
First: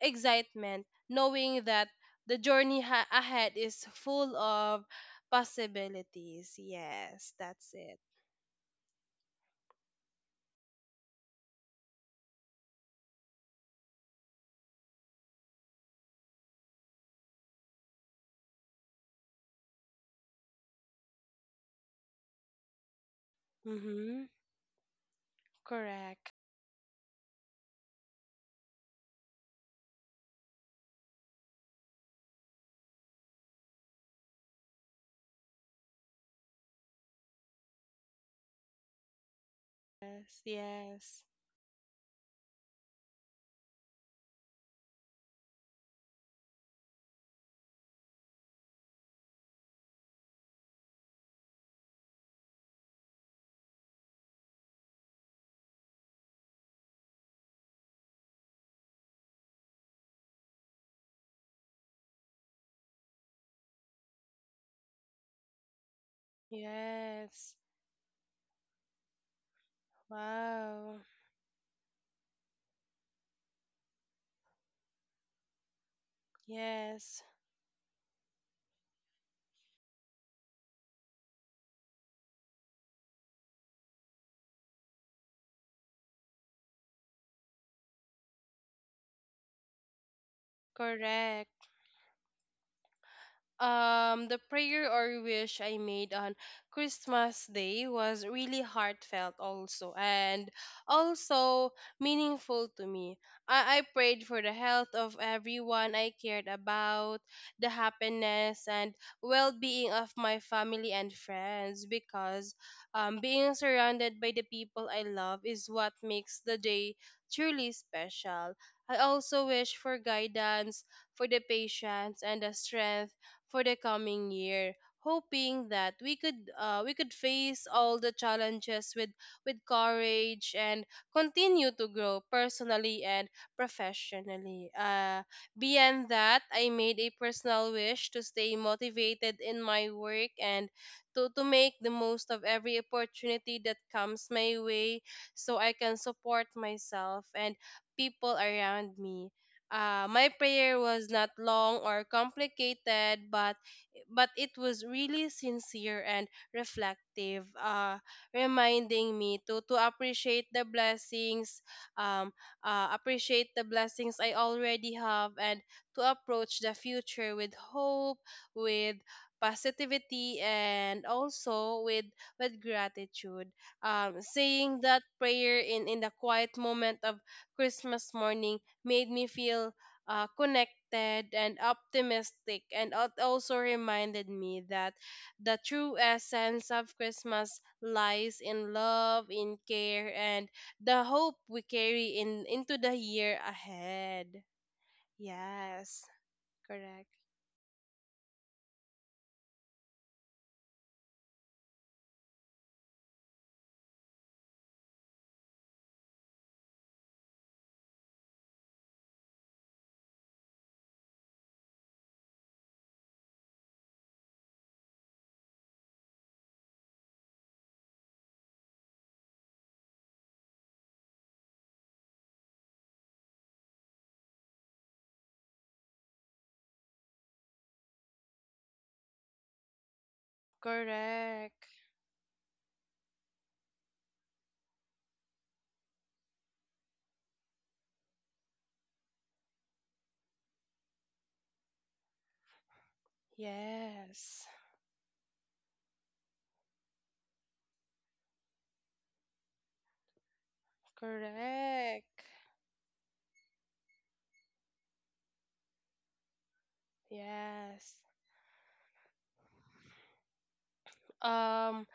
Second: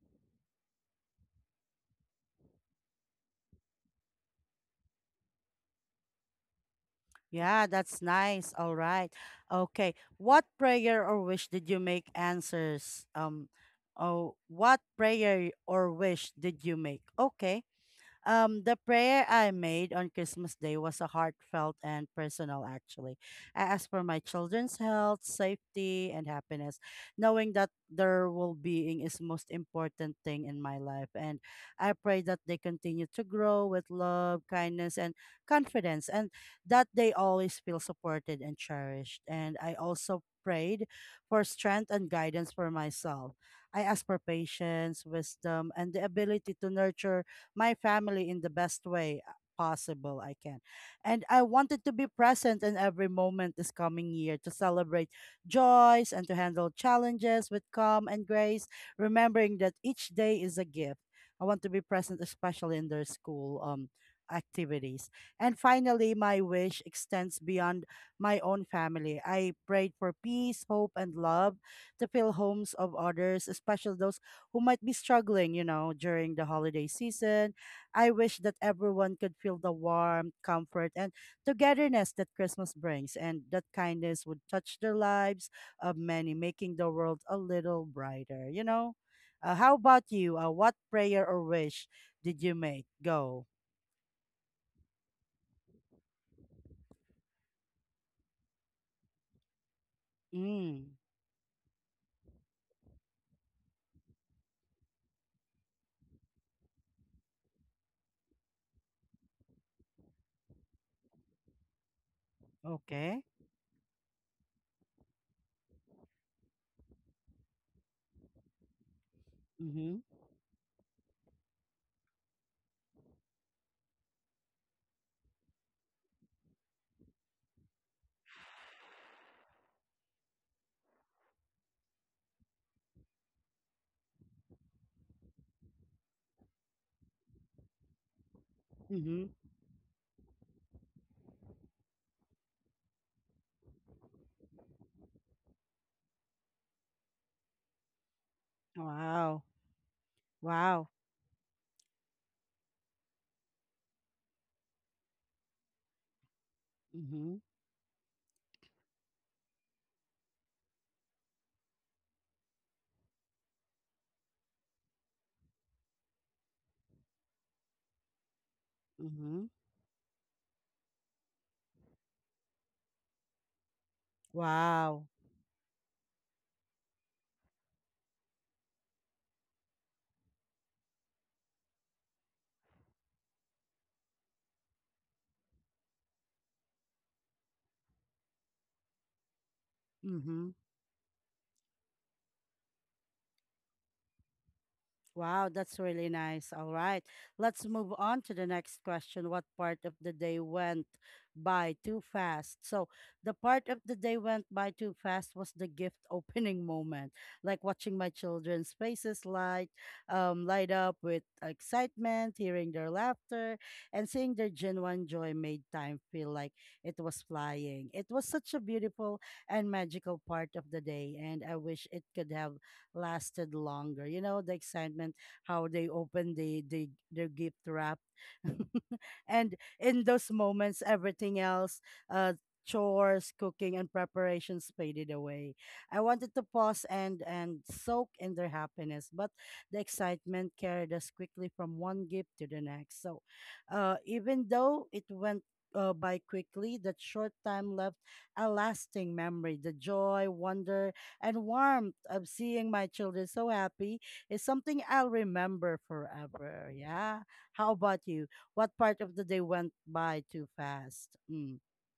S2: excitement, knowing that the journey ahead is full of possibilities. Yes,
S1: Yeah,
S2: that's it.
S1: that's nice. All right. Okay. What prayer or wish did you make answers? Oh, what prayer or wish did you make? Okay. The prayer I made on Christmas Day was a heartfelt and personal, actually. I asked for my
S2: Mm-hmm.
S1: children's health, safety, and
S2: Correct.
S1: happiness, knowing that their well being is most important thing in my life. And I pray that they continue to grow with love, kindness, and confidence, and that they always feel supported and cherished. And I also
S2: Yes,
S1: prayed
S2: yes,
S1: for strength and guidance for myself. I asked for patience, wisdom, and the ability to nurture my family in the best way possible I can. And I wanted to be present in every moment this coming year to celebrate joys and to handle challenges with calm and grace, remembering that each day is a gift. I want to be present especially in their school activities. And finally, my wish extends
S2: yes.
S1: beyond my own family. I prayed for peace, hope,
S2: Wow.
S1: and love to fill homes of others, especially those who might be struggling, you know, during the holiday
S2: Yes,
S1: season. I wish that everyone could feel the warmth, comfort, and togetherness that Christmas brings, and that kindness would touch the lives of many, making the world a little brighter, you know? How about you? What prayer or
S2: correct.
S1: wish did you make? Go.
S2: The prayer or wish I made on Christmas Day was really heartfelt, also, and
S1: Mm,
S2: also meaningful to me. I prayed for the health of everyone I cared about, the happiness and well being of my family and friends, because
S1: okay.
S2: being surrounded by the people I love is what makes the day truly special. I also wish for
S1: Mm-hmm.
S2: guidance, for the patience, and the strength for the coming year, hoping that we could face all the challenges with courage and continue to grow personally and professionally. Beyond that, I made a personal wish to stay
S1: Mm-hmm.
S2: motivated in my work and to make the most of every opportunity that comes my way so I can support myself and people around me.
S1: Wow.
S2: My prayer
S1: Wow.
S2: was not long or complicated, but it was really sincere and
S1: Mm-hmm.
S2: reflective, reminding me to um, appreciate the blessings I already have, and to approach the future with hope, with
S1: Mm-hmm.
S2: positivity, and also with gratitude. Saying
S1: Wow.
S2: that prayer in the quiet moment of Christmas morning made me feel connected and optimistic, and also reminded me that the true essence of Christmas lies in love, in care,
S1: Mm-hmm.
S2: and the hope we carry in into the year ahead.
S1: Wow, that's really
S2: Yes,
S1: nice. All right.
S2: correct.
S1: Let's move on to the next question. What part of the day went by too fast? So, the part of the day went by too fast was the gift opening moment, like watching my children's faces light up with excitement, hearing their laughter, and seeing their genuine joy made time feel like it was flying. It was such a beautiful and magical part of the day, and I wish it could have lasted longer. You know, the excitement, how they opened the their gift wrap. And in those moments, everything
S2: Correct.
S1: else, uh, chores, cooking, and preparations faded away. I wanted to pause and soak in their happiness, but the excitement carried us quickly from one gift to the next. So, even
S2: Yes.
S1: though it went by quickly, that short time left a lasting memory. The joy, wonder, and warmth
S2: Correct.
S1: of seeing my children so happy is something I'll remember forever. Yeah. How
S2: Yes.
S1: about you? What part of the day went by too fast? Mm.
S2: Um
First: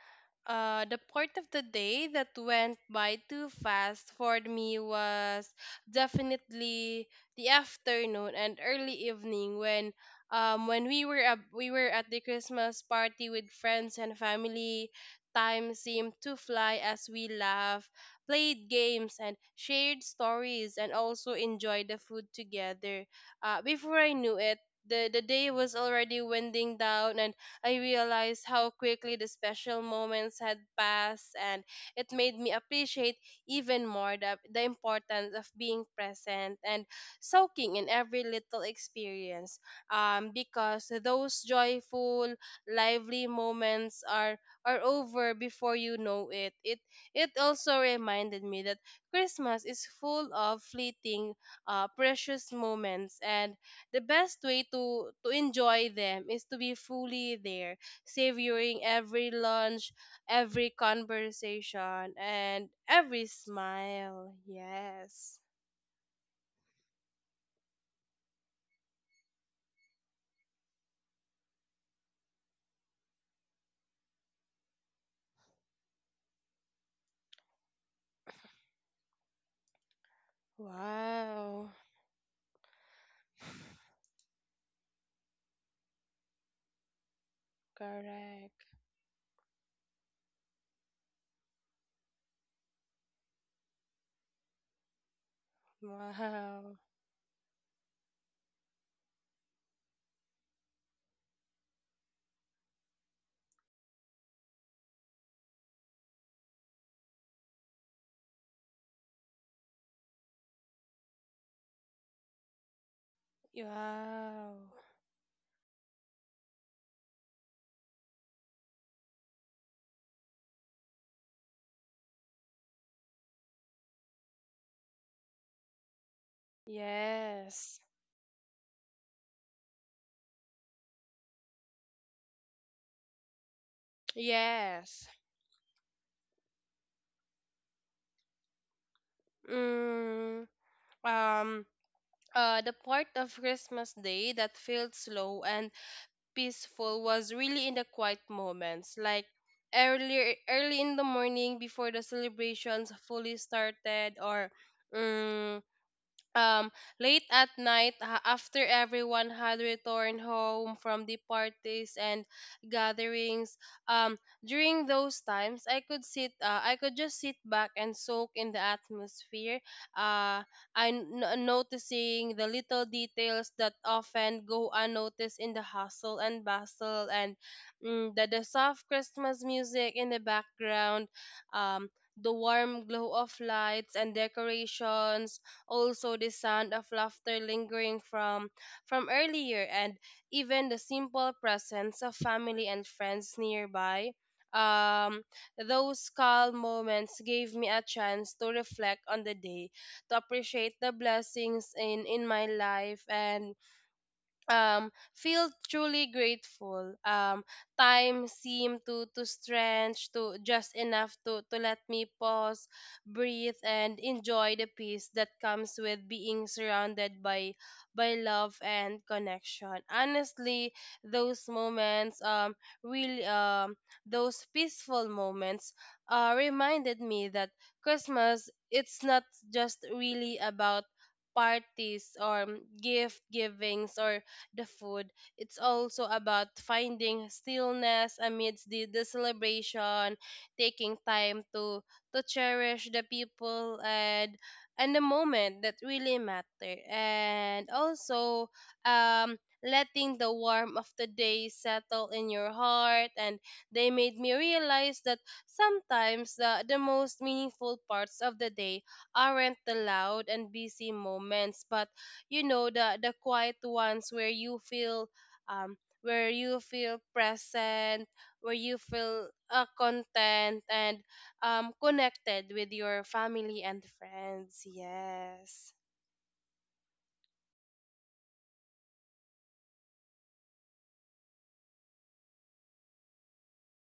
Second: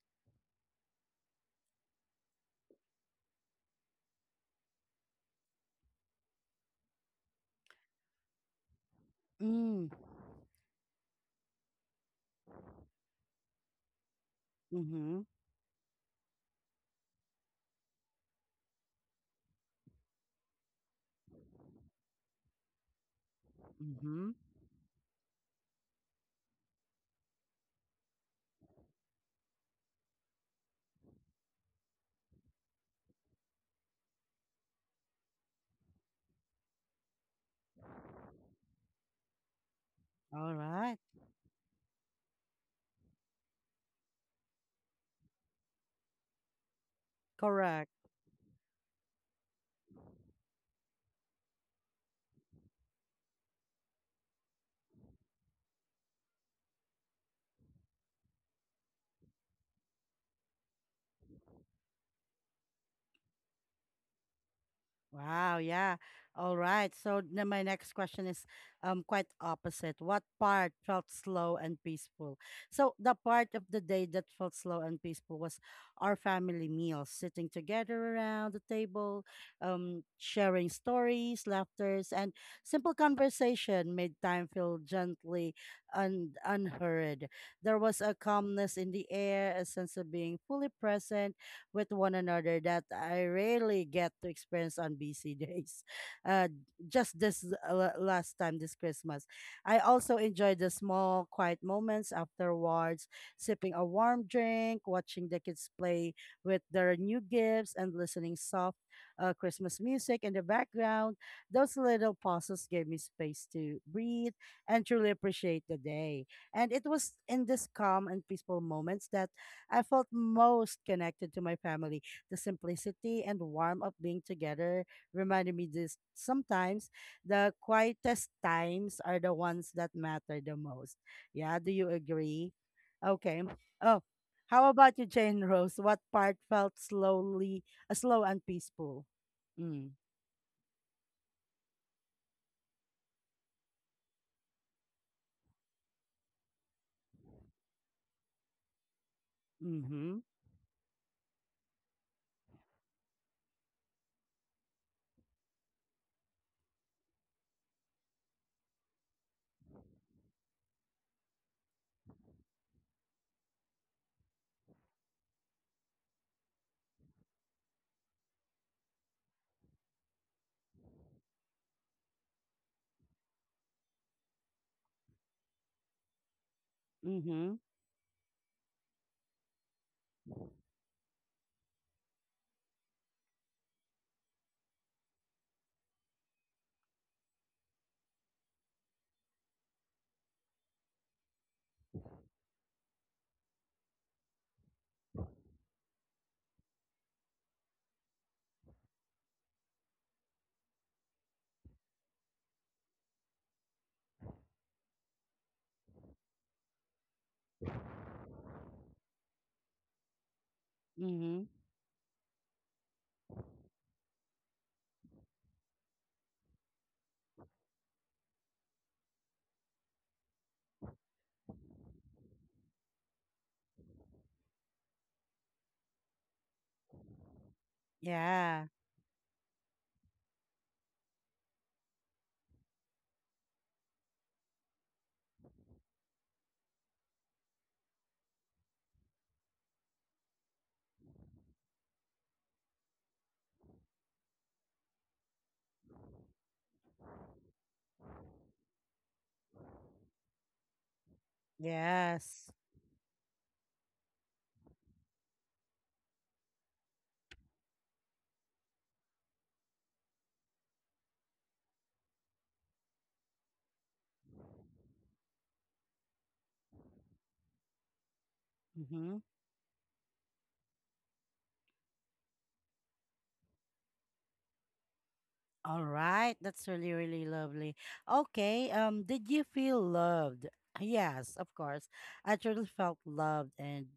S2: the part of the day that went by too fast for me was definitely the afternoon and early evening
S1: Mm.
S2: when we were we were at the Christmas party with friends and family.
S1: Mm-hmm.
S2: Time seemed to fly as we laughed, played games, and shared stories, and also enjoyed the food together. Before I
S1: Mm-hmm.
S2: knew it, the day was already winding down, and I realized how quickly the special moments had passed, and it made me appreciate even more the importance of being present and soaking in every little experience. Um,
S1: All
S2: because
S1: right.
S2: those joyful, lively moments are over before you know it. It also
S1: Correct.
S2: reminded me that Christmas is full of fleeting, precious moments and the best way to enjoy them is to be fully there, savoring every lunch, every conversation, and every smile. Yes.
S1: Wow, yeah. All right. So now my next question is quite opposite. What part felt slow and peaceful? So the part of the day that felt slow and peaceful was our family meals, sitting together around the table, sharing stories,
S2: Wow.
S1: laughters, and simple conversation made time feel gently and unhurried. There was a
S2: Correct.
S1: calmness in the air, a sense of being fully present with one another that I rarely get to experience on busy days. Uh,
S2: Wow.
S1: just this last time, this Christmas. I also enjoyed the small, quiet moments afterwards, sipping a warm drink, watching the kids play with their new gifts, and listening soft Christmas music in the background. Those little pauses gave me space to breathe
S2: Wow.
S1: and truly appreciate the day. And it was in this calm and peaceful moments that I felt most connected to my family. The simplicity and warmth of being together reminded me this sometimes the
S2: Yes.
S1: quietest times are the ones that matter the most. Yeah, do you agree? Okay. Oh, how about you,
S2: Yes.
S1: Jane Rose? What part felt slow and peaceful? Mm.
S2: Mm, um uh the part of Christmas Day that feels slow and peaceful was really in the quiet moments, like
S1: Mm-hmm.
S2: earlier early in the morning before the celebrations fully started, or um, um, late at night, after everyone had returned home from the parties and gatherings. Um, during those times, I could sit, I could just sit back and soak in the atmosphere. Uh, I'm noticing the little details that often go unnoticed in the hustle and bustle, and
S1: Mm-hmm.
S2: the soft Christmas music in the background, um, the warm glow of lights and decorations, also the sound of laughter lingering from earlier, and even the simple presence of family and friends nearby. Um those calm moments gave me a chance to reflect on the day, to appreciate the blessings in my life, and feel truly grateful. Time seemed to stretch to just enough to
S1: Mm-hmm.
S2: to let me pause, breathe, and enjoy the peace that comes with being surrounded by love and connection. Honestly, those moments, really, those peaceful moments reminded me that Christmas,
S1: Yeah.
S2: it's not just really about parties or gift givings or the food. It's also about finding stillness amidst the celebration, taking time to cherish the people and the moment that really matter. And also, um letting the warmth of the day settle in your
S1: Yes.
S2: heart, and they made me realize that sometimes the most meaningful parts of the day aren't the loud and busy moments, but you know the quiet ones where you feel, um where you feel present, where you
S1: Mm-hmm.
S2: feel content, and connected with your family and friends. Yes.
S1: All right, that's really, really lovely. Okay, did you feel loved? Yes, of course. I truly felt loved, and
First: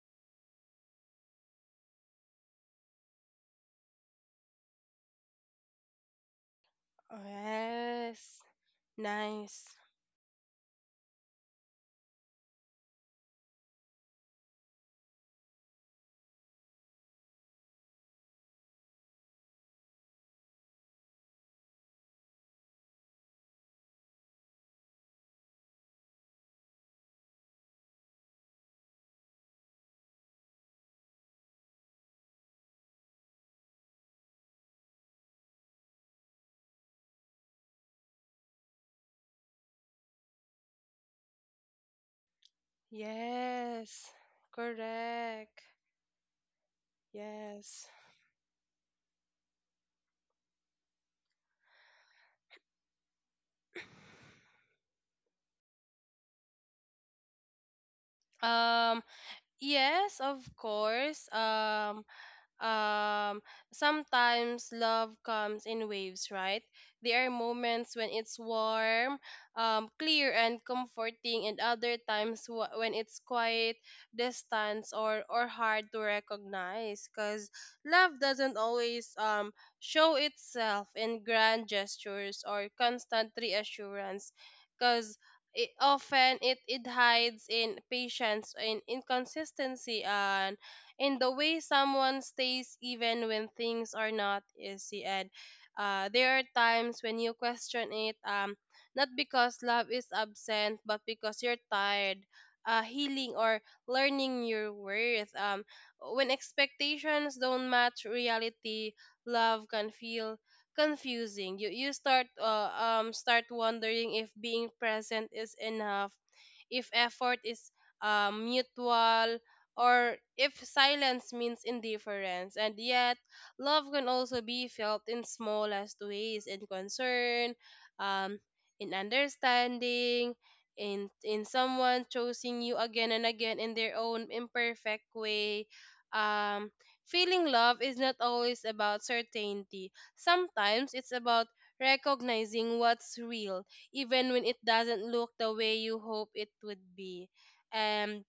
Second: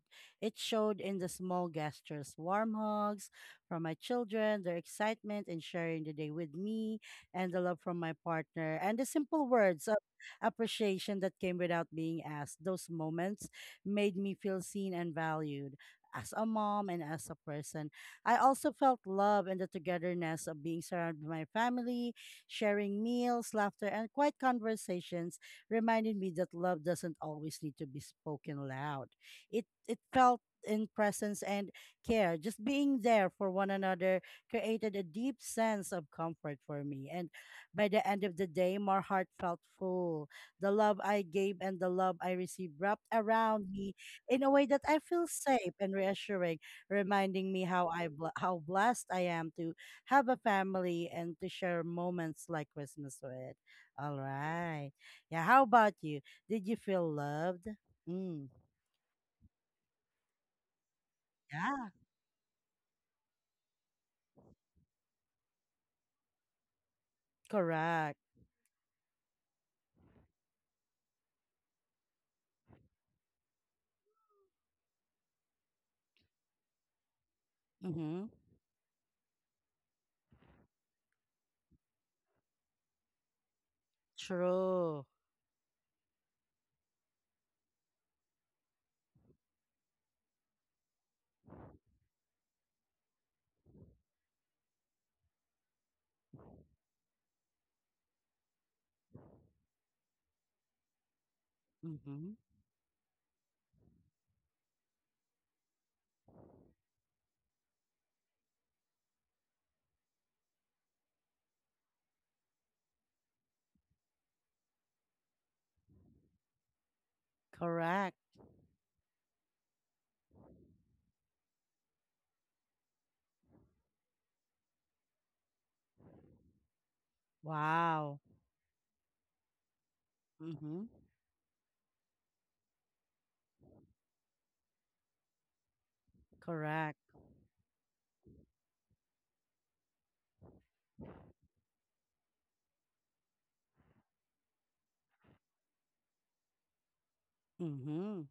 S1: it showed in the small gestures, warm hugs from my children, their excitement in sharing the day with me, and the love from my
S2: Yes.
S1: partner, and the simple
S2: Nice.
S1: words of appreciation that came without being asked. Those moments made me feel seen and valued as a mom and as a person. I also felt love and the togetherness of being surrounded by my family, sharing meals, laughter, and quiet conversations reminded me that love doesn't always need to be spoken loud. It felt in presence and care. Just being there for one another created a deep sense of comfort for me. And by the end of the day, my heart felt full. The love I gave and the love I received wrapped around me
S2: Yes.
S1: in a way that I feel
S2: Correct.
S1: safe and reassuring, reminding me
S2: Yes.
S1: how blessed I am to have a family and to share moments like Christmas with. All right. Yeah, how about you? Did you feel loved? Mm,
S2: um yes, of course.
S1: yeah,
S2: Um sometimes love comes in waves, right? There are moments when
S1: correct.
S2: it's warm, clear, and comforting, and other times when it's quiet, distant, or hard to recognize, because love
S1: Mm-hmm.
S2: doesn't always, show itself in grand gestures or constant reassurance,
S1: True.
S2: because it often, it hides in patience, in inconsistency, and in the way someone stays even when things are not easy. And there are times when you question it, not because love is absent, but because you're tired.
S1: Mm-hmm.
S2: Healing or learning your worth. When expectations don't match reality, love can feel confusing. You start start wondering if being present is enough, if effort is
S1: Correct.
S2: mutual, or if silence means indifference. And yet, love can also be felt in smallest ways, in concern,
S1: Wow.
S2: um, in understanding,
S1: Mm-hmm.
S2: in someone choosing you again and again in their own imperfect way. Um,
S1: Correct.
S2: feeling love is not always about certainty. Sometimes it's about recognizing what's real, even when it doesn't look the way you hope it would be.
S1: Mm-hmm.
S2: And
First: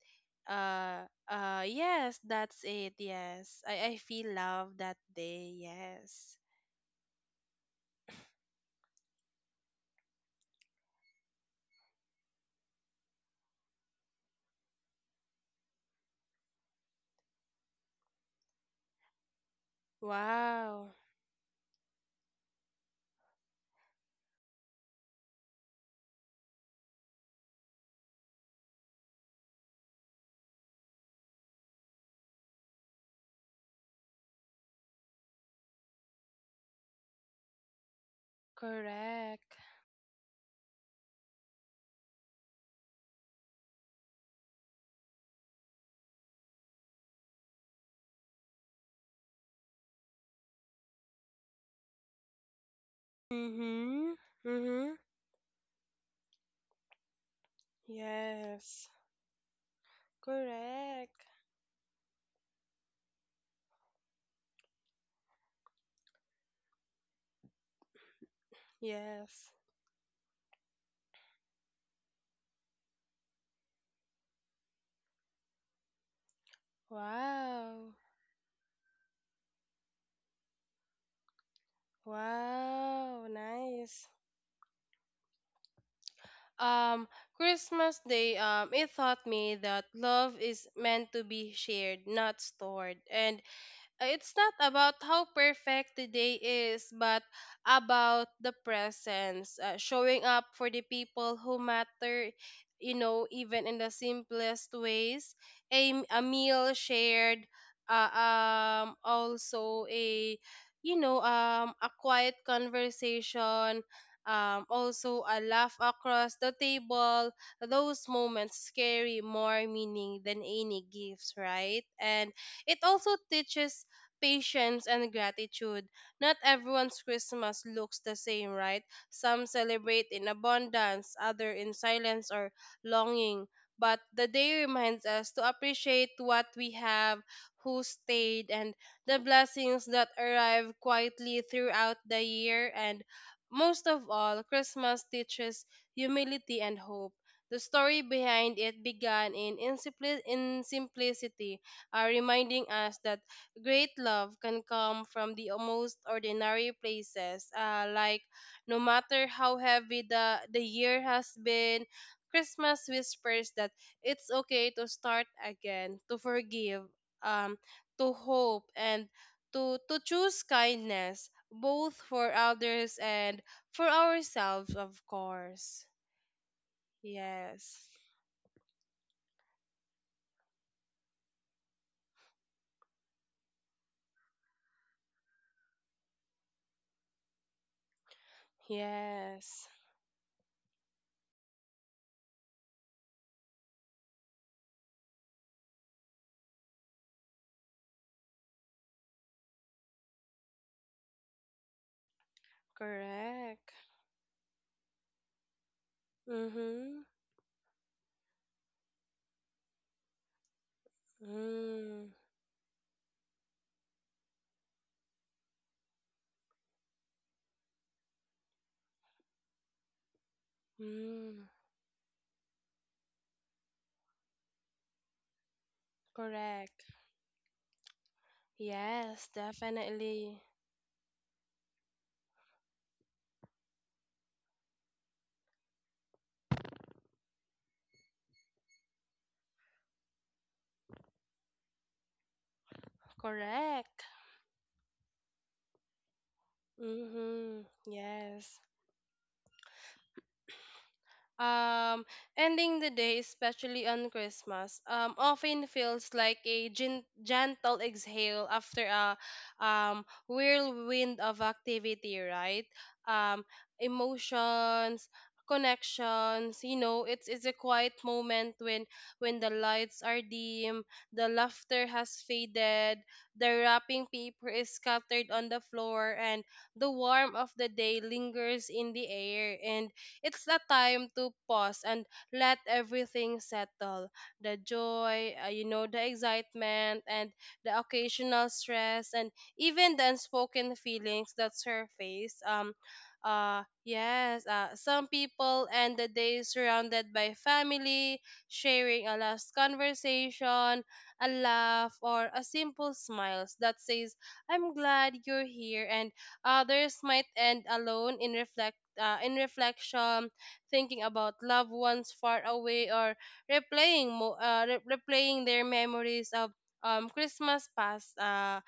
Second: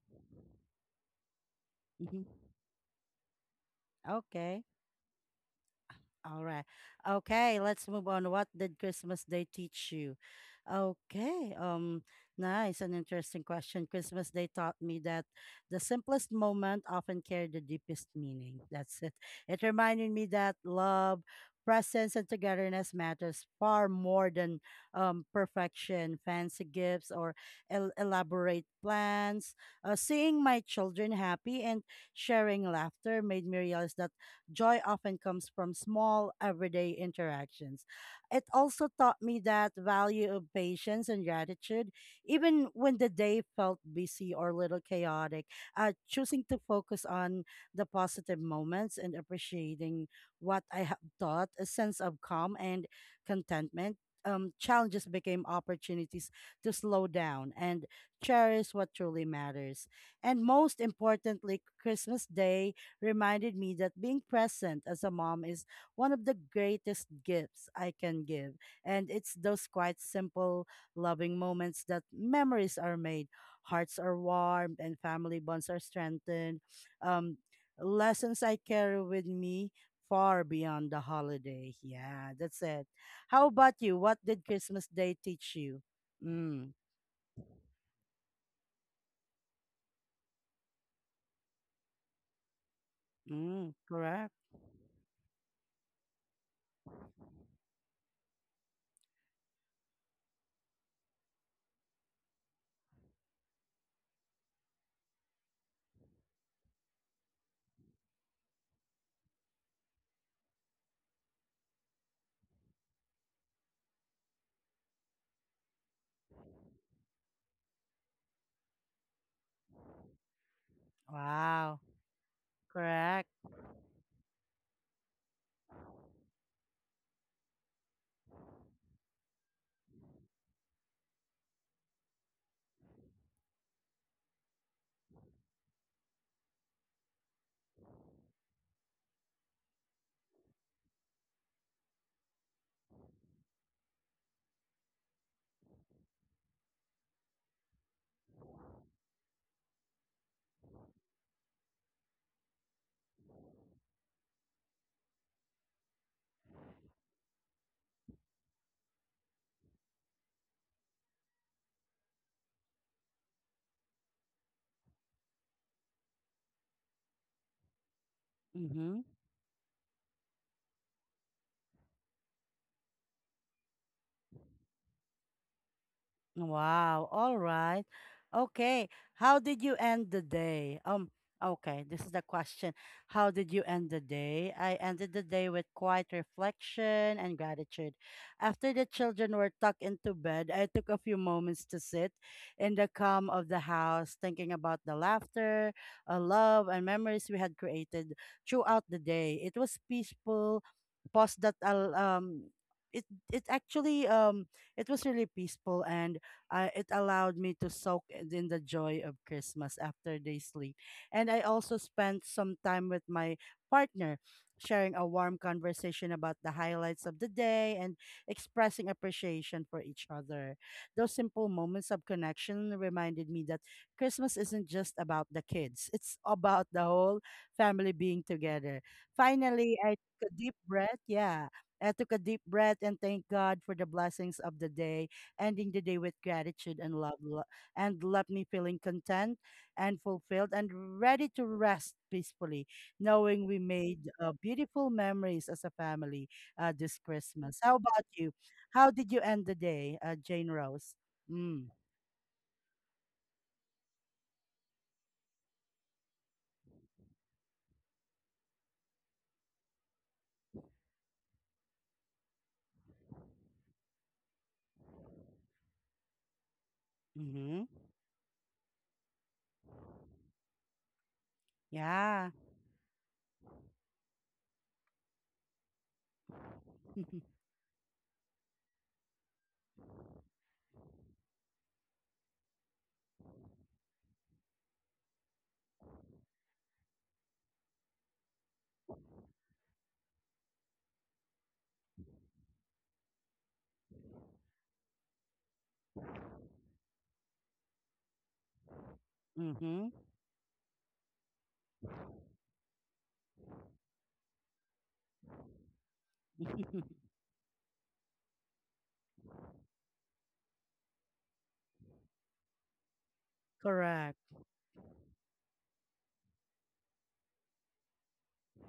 S2: yes,
S1: Mm-hmm.
S2: that's it. Yes. I feel
S1: Okay.
S2: love that day. Yes.
S1: All right. Okay, let's move on. What did Christmas Day teach you? Okay. Nice and interesting question. Christmas Day taught me that the simplest moment often carry the deepest meaning. That's it. It reminded me that
S2: Wow.
S1: love, presence and togetherness matters far more than perfection, fancy gifts or elaborate plans. Seeing my children happy and sharing laughter made me realize that joy often comes from small, everyday interactions. It also taught me
S2: Correct.
S1: that value of patience and gratitude, even when the day felt busy or a little chaotic, choosing to focus on the positive moments and appreciating what I have taught, a sense of calm and contentment.
S2: Mm-hmm. Mm-hmm.
S1: Challenges became opportunities to slow down and cherish
S2: Yes.
S1: what truly matters. And most
S2: Correct.
S1: importantly, Christmas Day reminded me that being present as a mom is one of the greatest gifts I can give. And it's
S2: Yes.
S1: those quite simple, loving moments that memories are made, hearts are warmed, and family bonds are strengthened. Um,
S2: Wow.
S1: Lessons I carry with me far beyond the holiday. Yeah, that's it.
S2: Wow.
S1: How about you?
S2: Nice.
S1: What did Christmas Day teach you? Mm,
S2: Um, Christmas Day, it taught me that love is meant to be shared, not stored. And
S1: mm,
S2: It's
S1: correct.
S2: not about how perfect the day is, but about the presence, showing up for the people who matter, you know, even in the simplest ways. A meal shared, also you know, a quiet conversation. Also a laugh across the table, those moments carry more meaning than any gifts,
S1: Wow,
S2: right? And it also
S1: correct.
S2: teaches patience, and gratitude. Not everyone's Christmas looks the same, right? Some celebrate in abundance, others in silence or longing. But the day reminds us to appreciate what we have, who stayed, and the blessings that arrive quietly throughout the year. And most of all, Christmas teaches humility and hope. The story behind it began in, in simplicity, reminding us that great love can come from the most ordinary places, like, no matter how heavy the year has been, Christmas whispers that it's okay to start again, to forgive, um, to hope,
S1: Mm-hmm.
S2: and to choose kindness, both for others and for ourselves, of course.
S1: Wow. All right.
S2: Yes.
S1: Okay. How did you end the day? Okay, this is the question. How did you end the day? I ended the day with quiet reflection and gratitude. After the children were
S2: Yes.
S1: tucked into bed, I took a few moments to sit in the calm of the house, thinking about the laughter, love, and memories we had created throughout the day. It was peaceful, pause that al it it
S2: Correct.
S1: actually it was really peaceful and it
S2: Mm-hmm.
S1: allowed me to soak in the joy of Christmas after they sleep. And I also
S2: Mm.
S1: spent some time with my partner, sharing a warm conversation about the highlights of the day and expressing appreciation for each other. Those
S2: Mm.
S1: simple moments of connection reminded me that Christmas isn't just about the kids, it's about
S2: Correct.
S1: the whole family being together.
S2: Yes,
S1: Finally, I took a
S2: definitely.
S1: deep breath. Yeah. I took a deep breath and thank God for the blessings of the day ending the day with gratitude and love and left me feeling content and fulfilled and ready to rest peacefully, knowing we
S2: Correct.
S1: made beautiful memories as a family this Christmas.
S2: Mm-hmm.
S1: How about you?
S2: Yes.
S1: How did you end the day, Jane Rose? Mm.
S2: Um, ending the day, especially on Christmas, often feels like a gentle exhale after a whirlwind of activity, right? Um, emotions, connections. You know, it's a
S1: Mm-hmm.
S2: quiet moment when the lights are dim, the laughter has
S1: Yeah.
S2: faded, the wrapping paper is scattered on the floor, and the warmth of the day lingers in the air, and it's the time to pause and let everything settle. The joy, you know, the excitement, and the occasional stress, and even the unspoken feelings that surface. Yes, some people end the day surrounded by family, sharing a last
S1: Mm-hmm.
S2: conversation, a laugh, or a simple smile that says, I'm glad you're here, and others might end alone in reflection, in reflection, thinking about loved ones far away, or replaying
S1: Correct.
S2: replaying their memories of Christmas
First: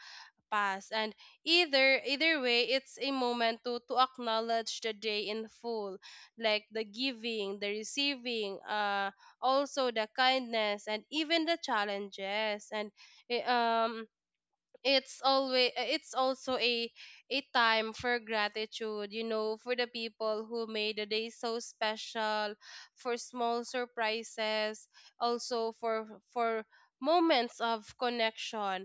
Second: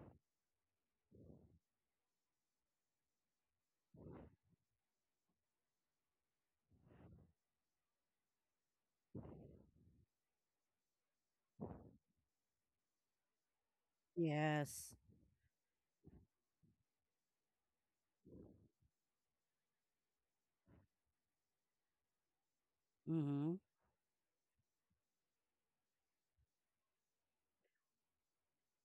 S2: past. And either way, it's a moment to acknowledge the day in full, like the giving, the receiving, also the kindness, and even the challenges. And eh, um
S1: Yes.
S2: it's always it's also a time for gratitude, you know, for the people who made the day so special, for
S1: Mm-hmm.
S2: small surprises, also for moments of connection,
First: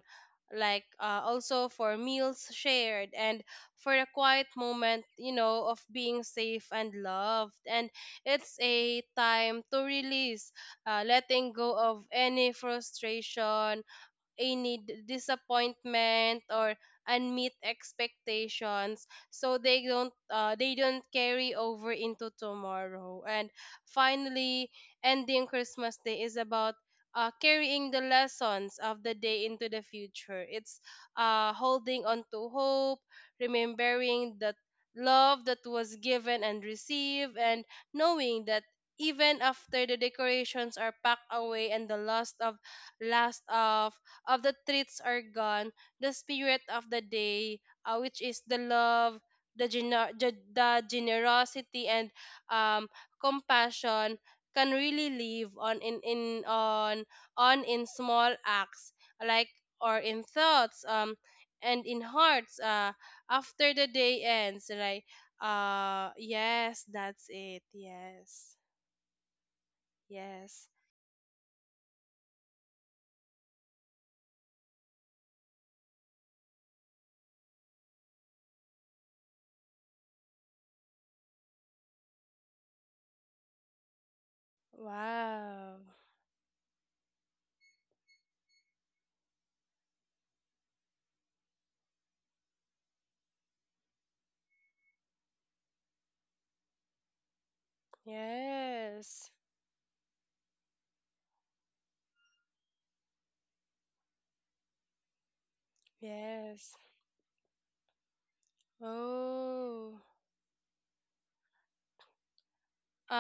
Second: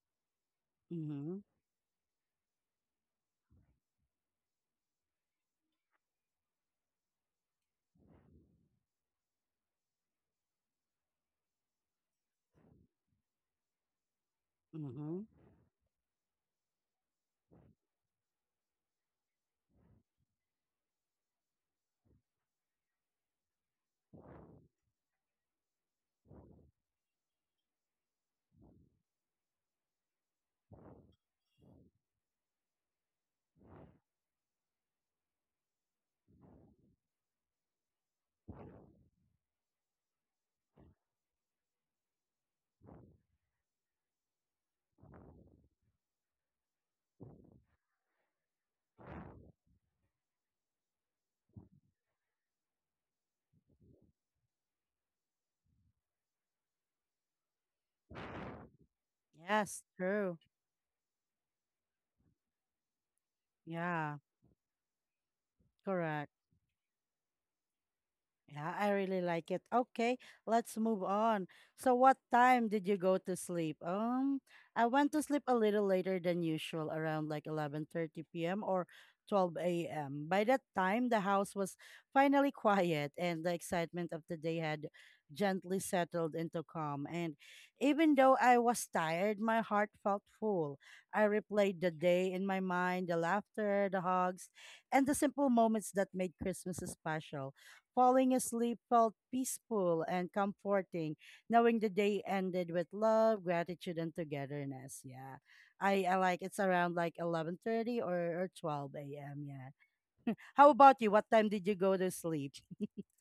S2: like,
S1: Mm-hmm.
S2: also for meals shared, and for a quiet moment, you know, of being safe and loved. And it's a time to release, letting go of any frustration, any
S1: Mm-hmm.
S2: disappointment, or unmet expectations, so they don't carry over into tomorrow. And finally, ending Christmas Day is about, carrying the lessons of the day into the future. It's holding on to hope, remembering that love that was given and received, and knowing that even after the decorations are packed away and the last of the treats are gone, the spirit of the day, which is the love, the, the generosity, and um, compassion, can really live on in, on, in small acts like,
S1: Yes,
S2: or in
S1: true.
S2: thoughts, and in hearts, after the
S1: Yeah,
S2: day ends, right? uh
S1: correct.
S2: yes that's it. Yes.
S1: Yeah, I really like it. Okay,
S2: Yes.
S1: let's move on. So, what time did you go to sleep? I went to sleep a little later than usual, around like 11:30 p.m. or 12 a.m. By that time, the house was finally quiet and the excitement of the day had
S2: Wow.
S1: gently settled into calm. And even though I was tired, my heart felt full. I replayed the day in my mind, the laughter, the hugs, and the simple moments that made Christmas special. Falling asleep felt
S2: Yes.
S1: peaceful and comforting, knowing the day ended with love, gratitude, and togetherness. Yeah. I like it's
S2: Yes.
S1: around like 11:30 or 12 a.m. Yeah.
S2: Oh.
S1: How about you? What time did you go to sleep?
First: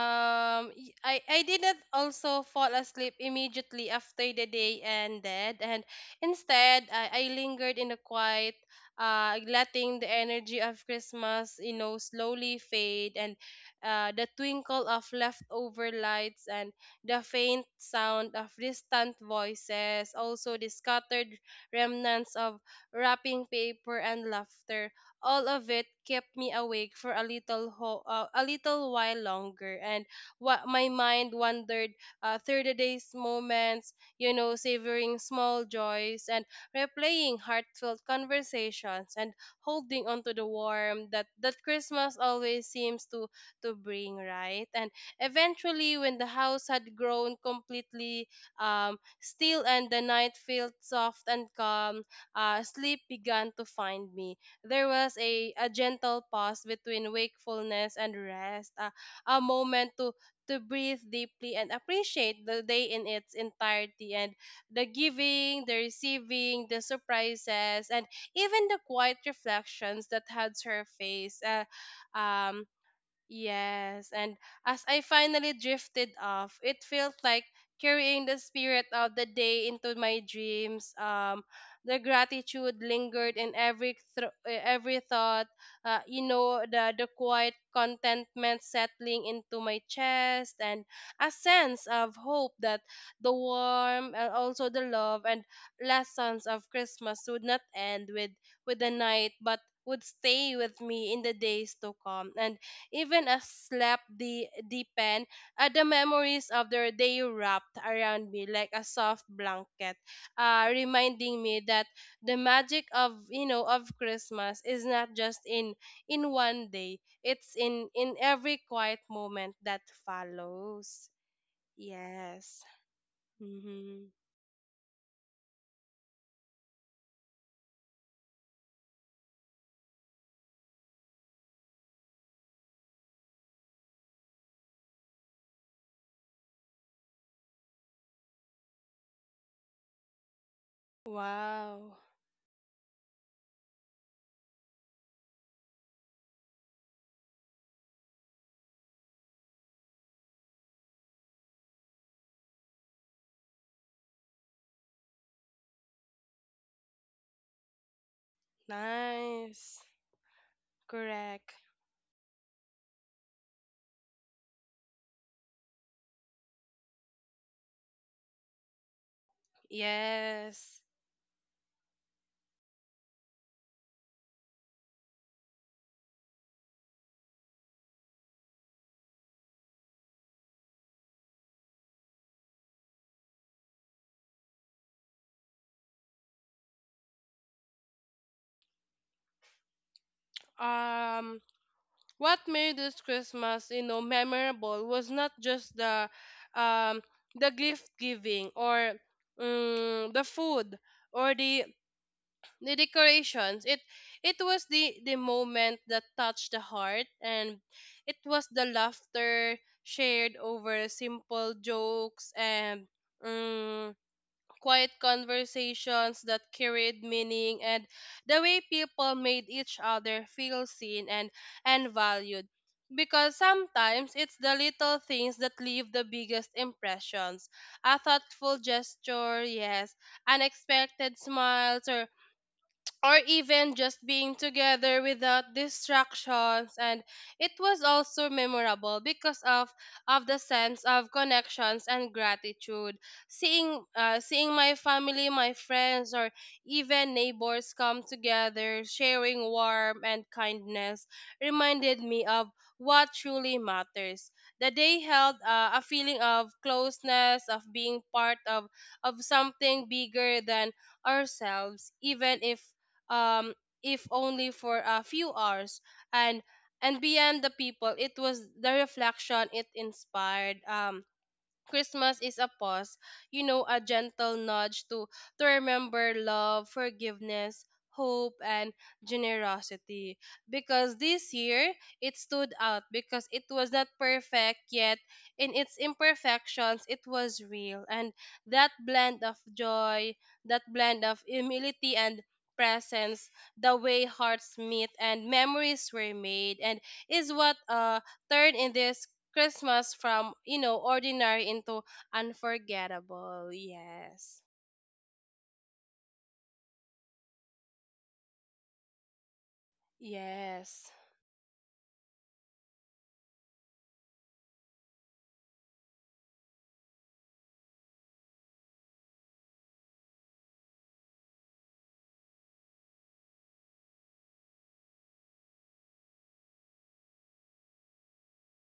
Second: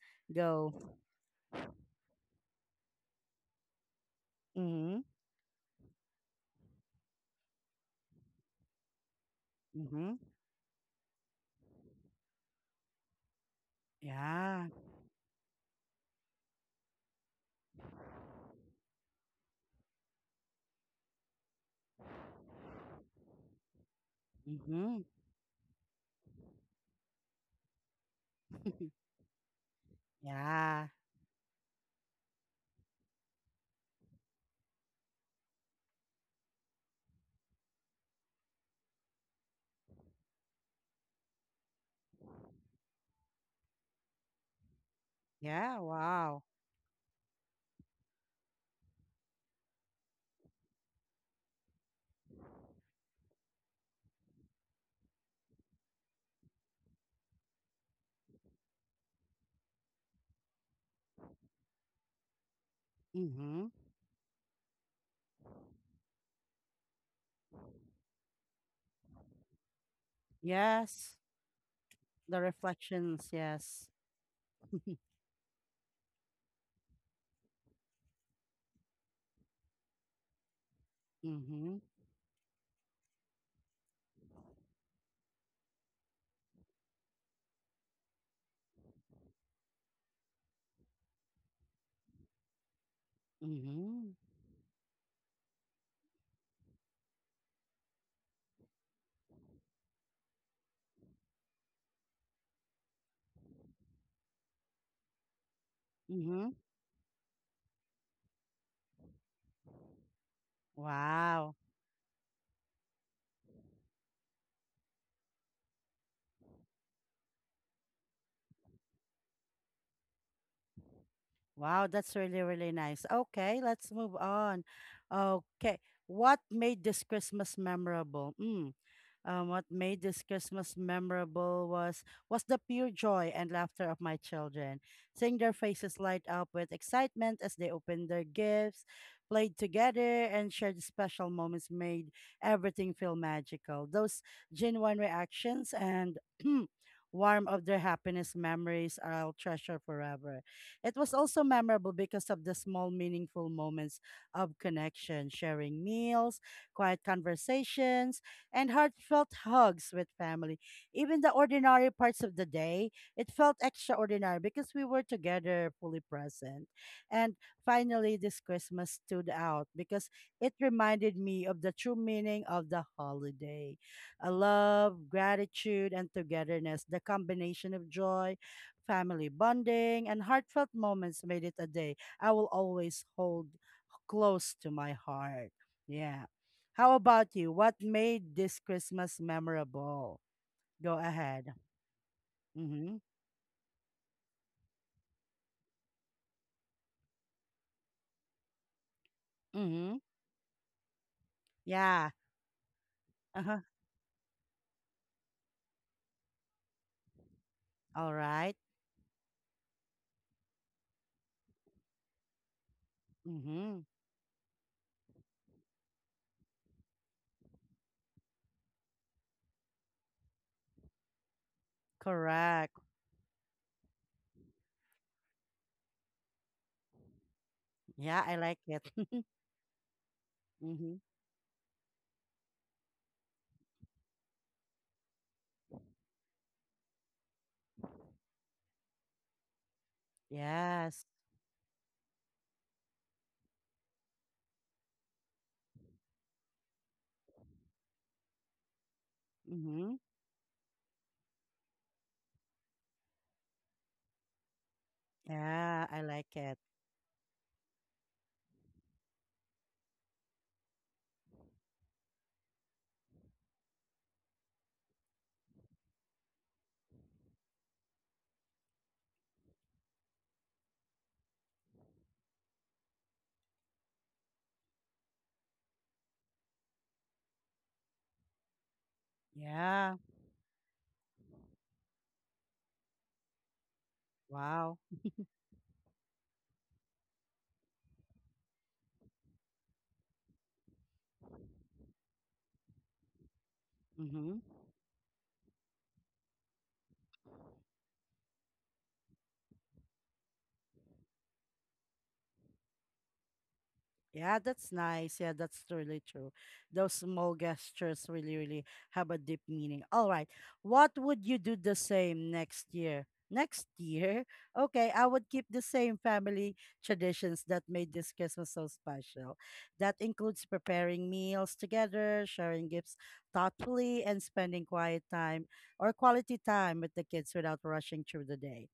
S1: Go.
S2: y- I, I didn't also fall asleep immediately after the day
S1: Mm-hmm.
S2: ended, and instead I lingered in the quiet, letting the
S1: Mm-hmm.
S2: energy of Christmas, you know, slowly fade, and the
S1: Yeah.
S2: twinkle of leftover lights, and the faint sound of distant voices, also the scattered remnants of wrapping paper and laughter,
S1: Mm-hmm.
S2: all of it kept me awake for a little a little while longer. And what my
S1: Yeah.
S2: mind wandered, through the day's moments, you know, savoring small joys and replaying heartfelt conversations and holding on to the warmth that that Christmas always seems to bring, right? And
S1: Yeah.
S2: eventually, when the
S1: Wow.
S2: house had grown completely, still, and the night felt soft and calm, sleep began to find me. There was a gentle pause between wakefulness and rest, a moment to breathe deeply and appreciate the day in its
S1: Mm-hmm.
S2: entirety, and the giving, the receiving, the surprises, and even the quiet reflections that had
S1: Yes.
S2: surfaced.
S1: The
S2: Um,
S1: reflections. Yes.
S2: Yes, and as I finally drifted off, it felt like carrying the spirit of the day into my dreams.
S1: Mm-hmm.
S2: The gratitude lingered in every every thought. The quiet contentment settling into my chest, and a sense of hope that the
S1: Mm-hmm.
S2: warmth and also the love and lessons of Christmas would not end with the night, but would stay with me in the days to come. And even as slept the deepened, the memories
S1: Mm-hmm.
S2: of their day wrapped around me like a soft blanket, reminding
S1: Wow.
S2: me that the magic of of Christmas is not just in one day; it's in every quiet moment that follows.
S1: Wow, that's really,
S2: Yes.
S1: really nice. Okay, let's
S2: Mm-hmm.
S1: move on. Okay, what made this Christmas memorable? Mm. What made this Christmas memorable was the pure joy and laughter of my children, seeing their faces light up with excitement as they opened their gifts, played together, and shared special moments
S2: Wow.
S1: made everything feel magical. Those genuine reactions and warmth of their happiness memories I'll treasure forever. It was also memorable because of the small, meaningful moments of connection, sharing meals, quiet conversations and heartfelt
S2: Nice.
S1: hugs with family. Even the
S2: Correct.
S1: ordinary parts of the day, it felt extraordinary because we were together, fully present. And finally, this Christmas stood out because it
S2: Yes.
S1: reminded me of the true meaning of the holiday a love, gratitude, and togetherness. The combination of joy, family bonding, and heartfelt moments made it a day I will always hold close to my heart. Yeah. How about you? What made this Christmas memorable? Go
S2: Um
S1: ahead.
S2: what made
S1: Mm-hmm.
S2: this Christmas, you know, memorable was not just um the gift giving or
S1: Mm-hmm.
S2: the food or the
S1: Yeah. Uh-huh.
S2: decorations. It was the moment that touched the heart, and
S1: All
S2: it was
S1: right.
S2: the laughter shared over simple jokes and
S1: Mm-hmm.
S2: mm, quiet conversations that carried meaning and the way people made each other feel seen and valued.
S1: Correct.
S2: Because sometimes it's the little things that leave the biggest impressions. A
S1: Yeah, I
S2: thoughtful
S1: like it.
S2: gesture, yes,
S1: Mm-hmm.
S2: unexpected smiles, or even just being together without distractions, and it was also memorable because of the sense
S1: Yes.
S2: of connections and gratitude, seeing seeing my family, my friends, or even neighbors come together sharing
S1: Mm-hmm.
S2: warmth and kindness reminded me of what truly matters. The day held a
S1: Yeah, I
S2: feeling
S1: like
S2: of
S1: it.
S2: closeness, of being part of something bigger than ourselves, even um, if only for a few hours. And and beyond the people, it was the reflection it inspired. Christmas is a pause, you know, a gentle nudge to remember love, forgiveness, hope, and
S1: Yeah.
S2: generosity, because this year it stood out because it was not perfect,
S1: Wow.
S2: yet in its imperfections it was real, and that blend of joy, that blend of humility and presence, the way
S1: Mm-hmm.
S2: hearts meet and memories were made, and is what turned in this Christmas from, you know, ordinary into unforgettable. Yes.
S1: Yeah, that's nice. Yeah, that's really true. Those small gestures really, really have a deep meaning. All right.
S2: Yes.
S1: What would you do the same next year? Next year? Okay, I would keep the same family traditions that made this Christmas so special. That includes preparing meals together, sharing gifts thoughtfully, and spending quiet time or quality time with the kids without rushing through the day.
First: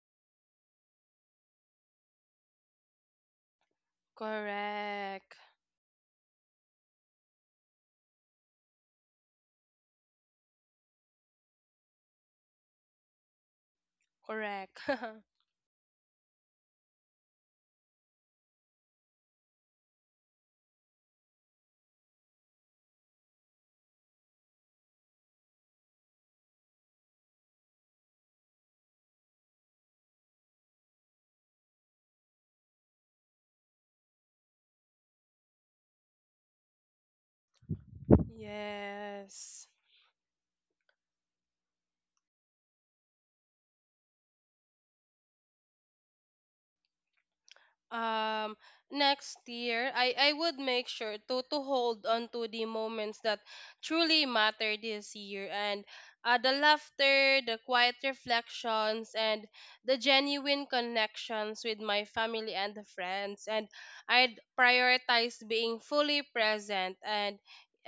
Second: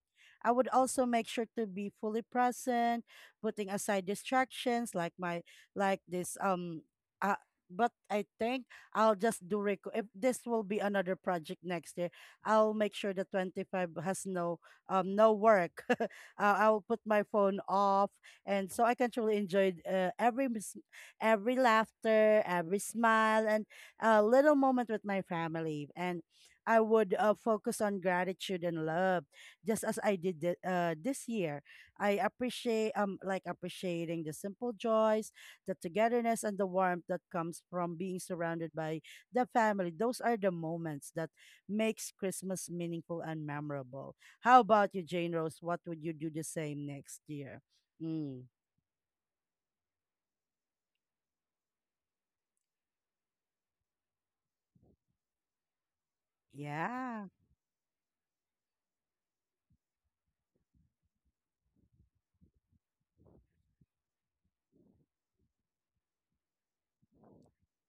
S1: I would also make sure to be fully present putting aside distractions like
S2: Correct.
S1: my like this uh, but I think I'll just if this will be another project next year, I'll make sure the 25 has no
S2: Correct.
S1: no work. I'll put my phone off and so I can truly enjoy every every laughter, every smile and a little moment with my family and I would focus on gratitude and love just as I did this year. I appreciate like appreciating the simple joys, the togetherness and the warmth that comes from being surrounded by the
S2: Yes.
S1: family. Those are the moments that makes Christmas meaningful and memorable. How about you, Jane Rose? What would you do the same next year? Mm.
S2: um Next year, I would make sure to hold on to the moments that truly matter this year, and the
S1: Yeah.
S2: laughter, the quiet reflections, and the genuine connections with my family and the friends, and I'd prioritize being fully present, and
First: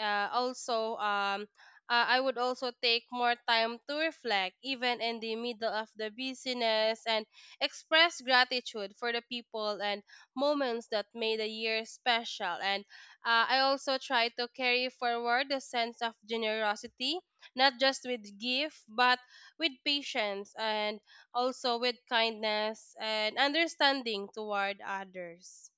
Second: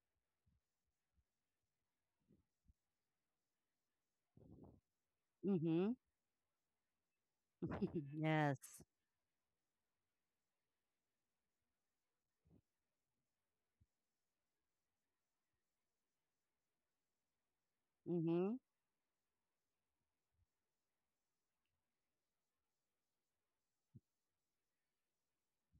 S2: also I would also take more time to reflect, even in the middle of
S1: Mm-hmm.
S2: the busyness, and express
S1: Yes.
S2: gratitude for the people and moments that made the year special. And I also try to carry forward the sense of generosity, not just with
S1: Mm-hmm.
S2: gift, but with patience and also with kindness and understanding toward others.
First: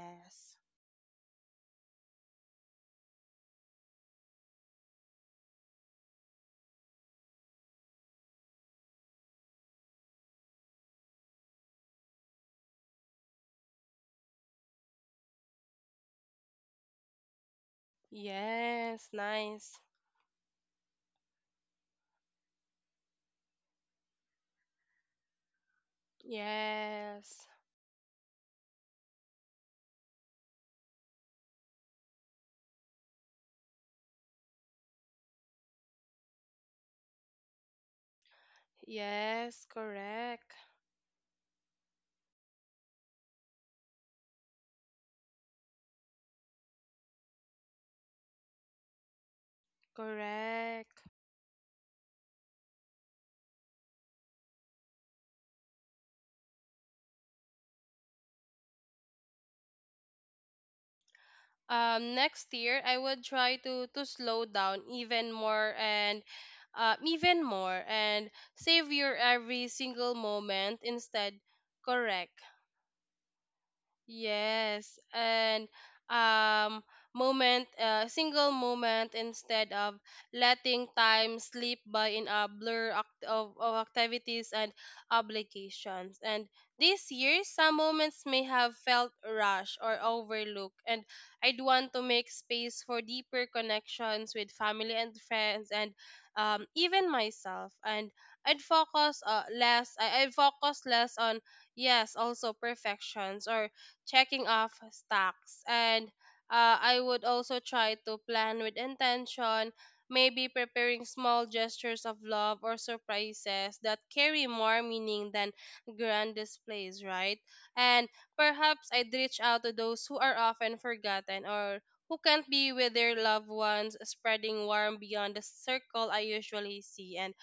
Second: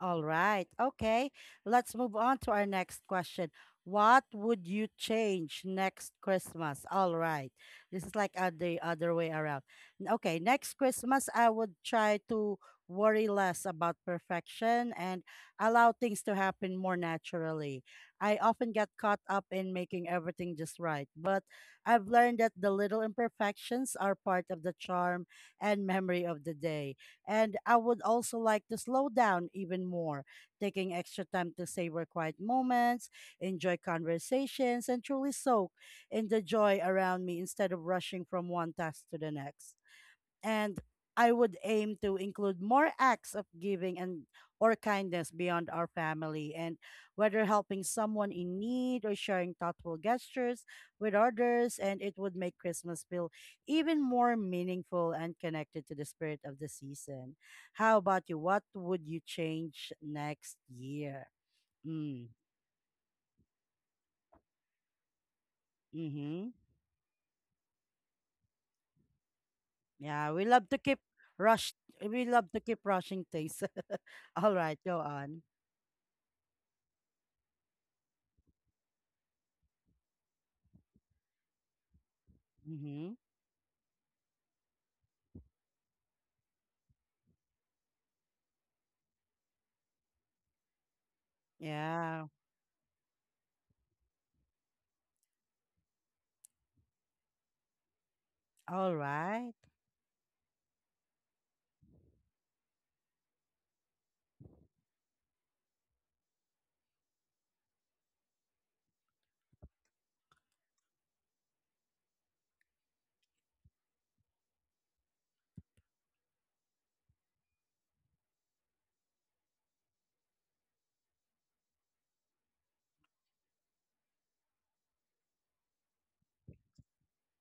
S1: All right. Okay. Let's move on to our next question. What would you change next Christmas? All right. This is like the other way around. Okay. Next Christmas, I would try to worry less about perfection and allow things to happen more naturally. I often get
S2: Yes.
S1: caught up in
S2: Nice.
S1: making everything just right, but I've learned that the little imperfections are part of the charm and memory of the day.
S2: Yes.
S1: And I would also like to slow down even more, taking extra time to savor quiet moments, enjoy conversations, and truly soak in the joy around me instead of rushing from one task to the
S2: Yes.
S1: next
S2: Correct.
S1: and I would aim to include more acts of giving and or kindness beyond our family and whether helping someone in need or sharing thoughtful gestures
S2: Correct.
S1: with others and it would make Christmas feel even more meaningful and connected to the spirit of the season. How about you? What would you change next year? Mm,
S2: Next year I would try to slow down even more, and
S1: mhm.
S2: uh, even more and savor every single
S1: Yeah,
S2: moment instead.
S1: rush we
S2: Correct.
S1: love to keep rushing things. All right, go
S2: Yes,
S1: on.
S2: and um moment, single moment instead of letting time slip by in a blur
S1: Mhm.
S2: of activities and obligations. And this year some moments may have felt rushed or overlooked, and I'd want to
S1: Yeah.
S2: make space for deeper connections with family and friends and even myself, and
S1: All right.
S2: I'd focus less on, yes, also perfections or checking off stocks. And I would also try to plan with intention, maybe preparing small gestures of love or surprises that carry more meaning than grand displays, right? And perhaps I'd reach out to those who are often forgotten, or who can't be with their loved ones, spreading warmth beyond the circle I usually see. And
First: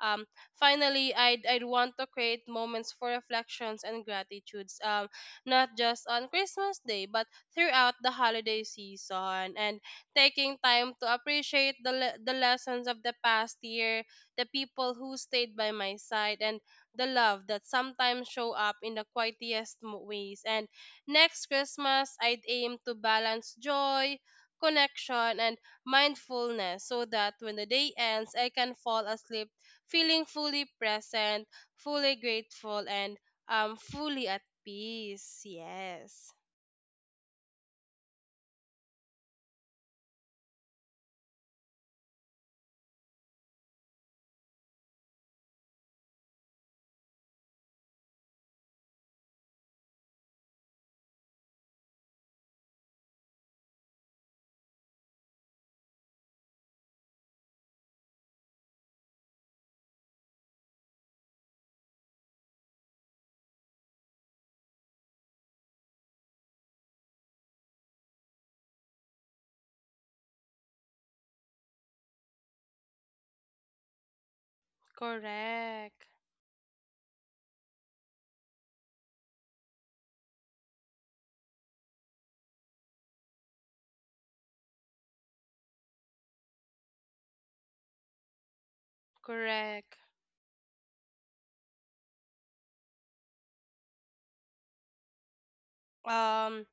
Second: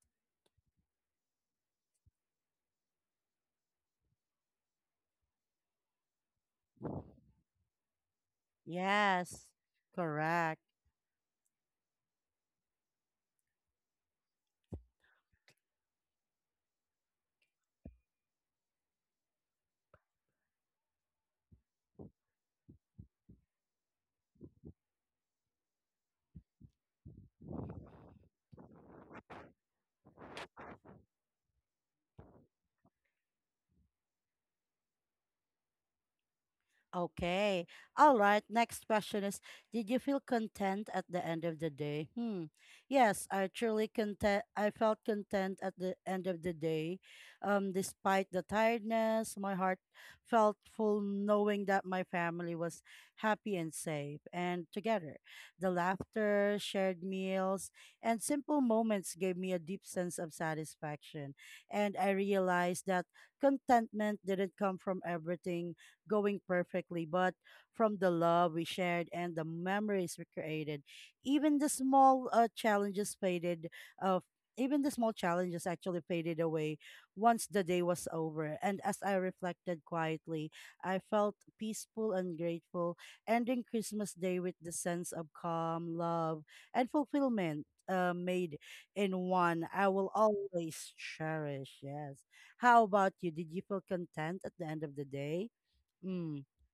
S2: um, finally, I'd want to create moments for reflections and gratitudes. Not just on Christmas Day, but throughout the holiday
S1: Yes.
S2: season. And taking
S1: Correct.
S2: time to appreciate the, the lessons of the past year, the people who stayed by my side, and the love that sometimes show up in the quietest ways. And next Christmas, I'd aim to balance joy, connection, and mindfulness, so that when the day ends, I can fall asleep feeling fully present, fully grateful, and fully at peace, yes.
S1: Okay. All right. Next question is did you feel content at the end of the day? Hmm. Yes, I truly content. I felt content at the end of the day. Despite the tiredness, my heart felt full knowing that my family was happy and safe and together. The laughter, shared meals, and simple moments gave me a deep sense of satisfaction. And I realized that contentment didn't come from everything going perfectly, but from the love we shared and the memories we created, even the small challenges faded. Uh, even the small challenges actually
S2: Correct.
S1: faded away once the day was over. And as I reflected quietly, I felt peaceful and grateful, ending Christmas Day with the sense of calm, love, and fulfillment made in one I
S2: Correct.
S1: will always cherish. Yes. How about you? Did you feel content at the end of the day? Mm,
S2: Um,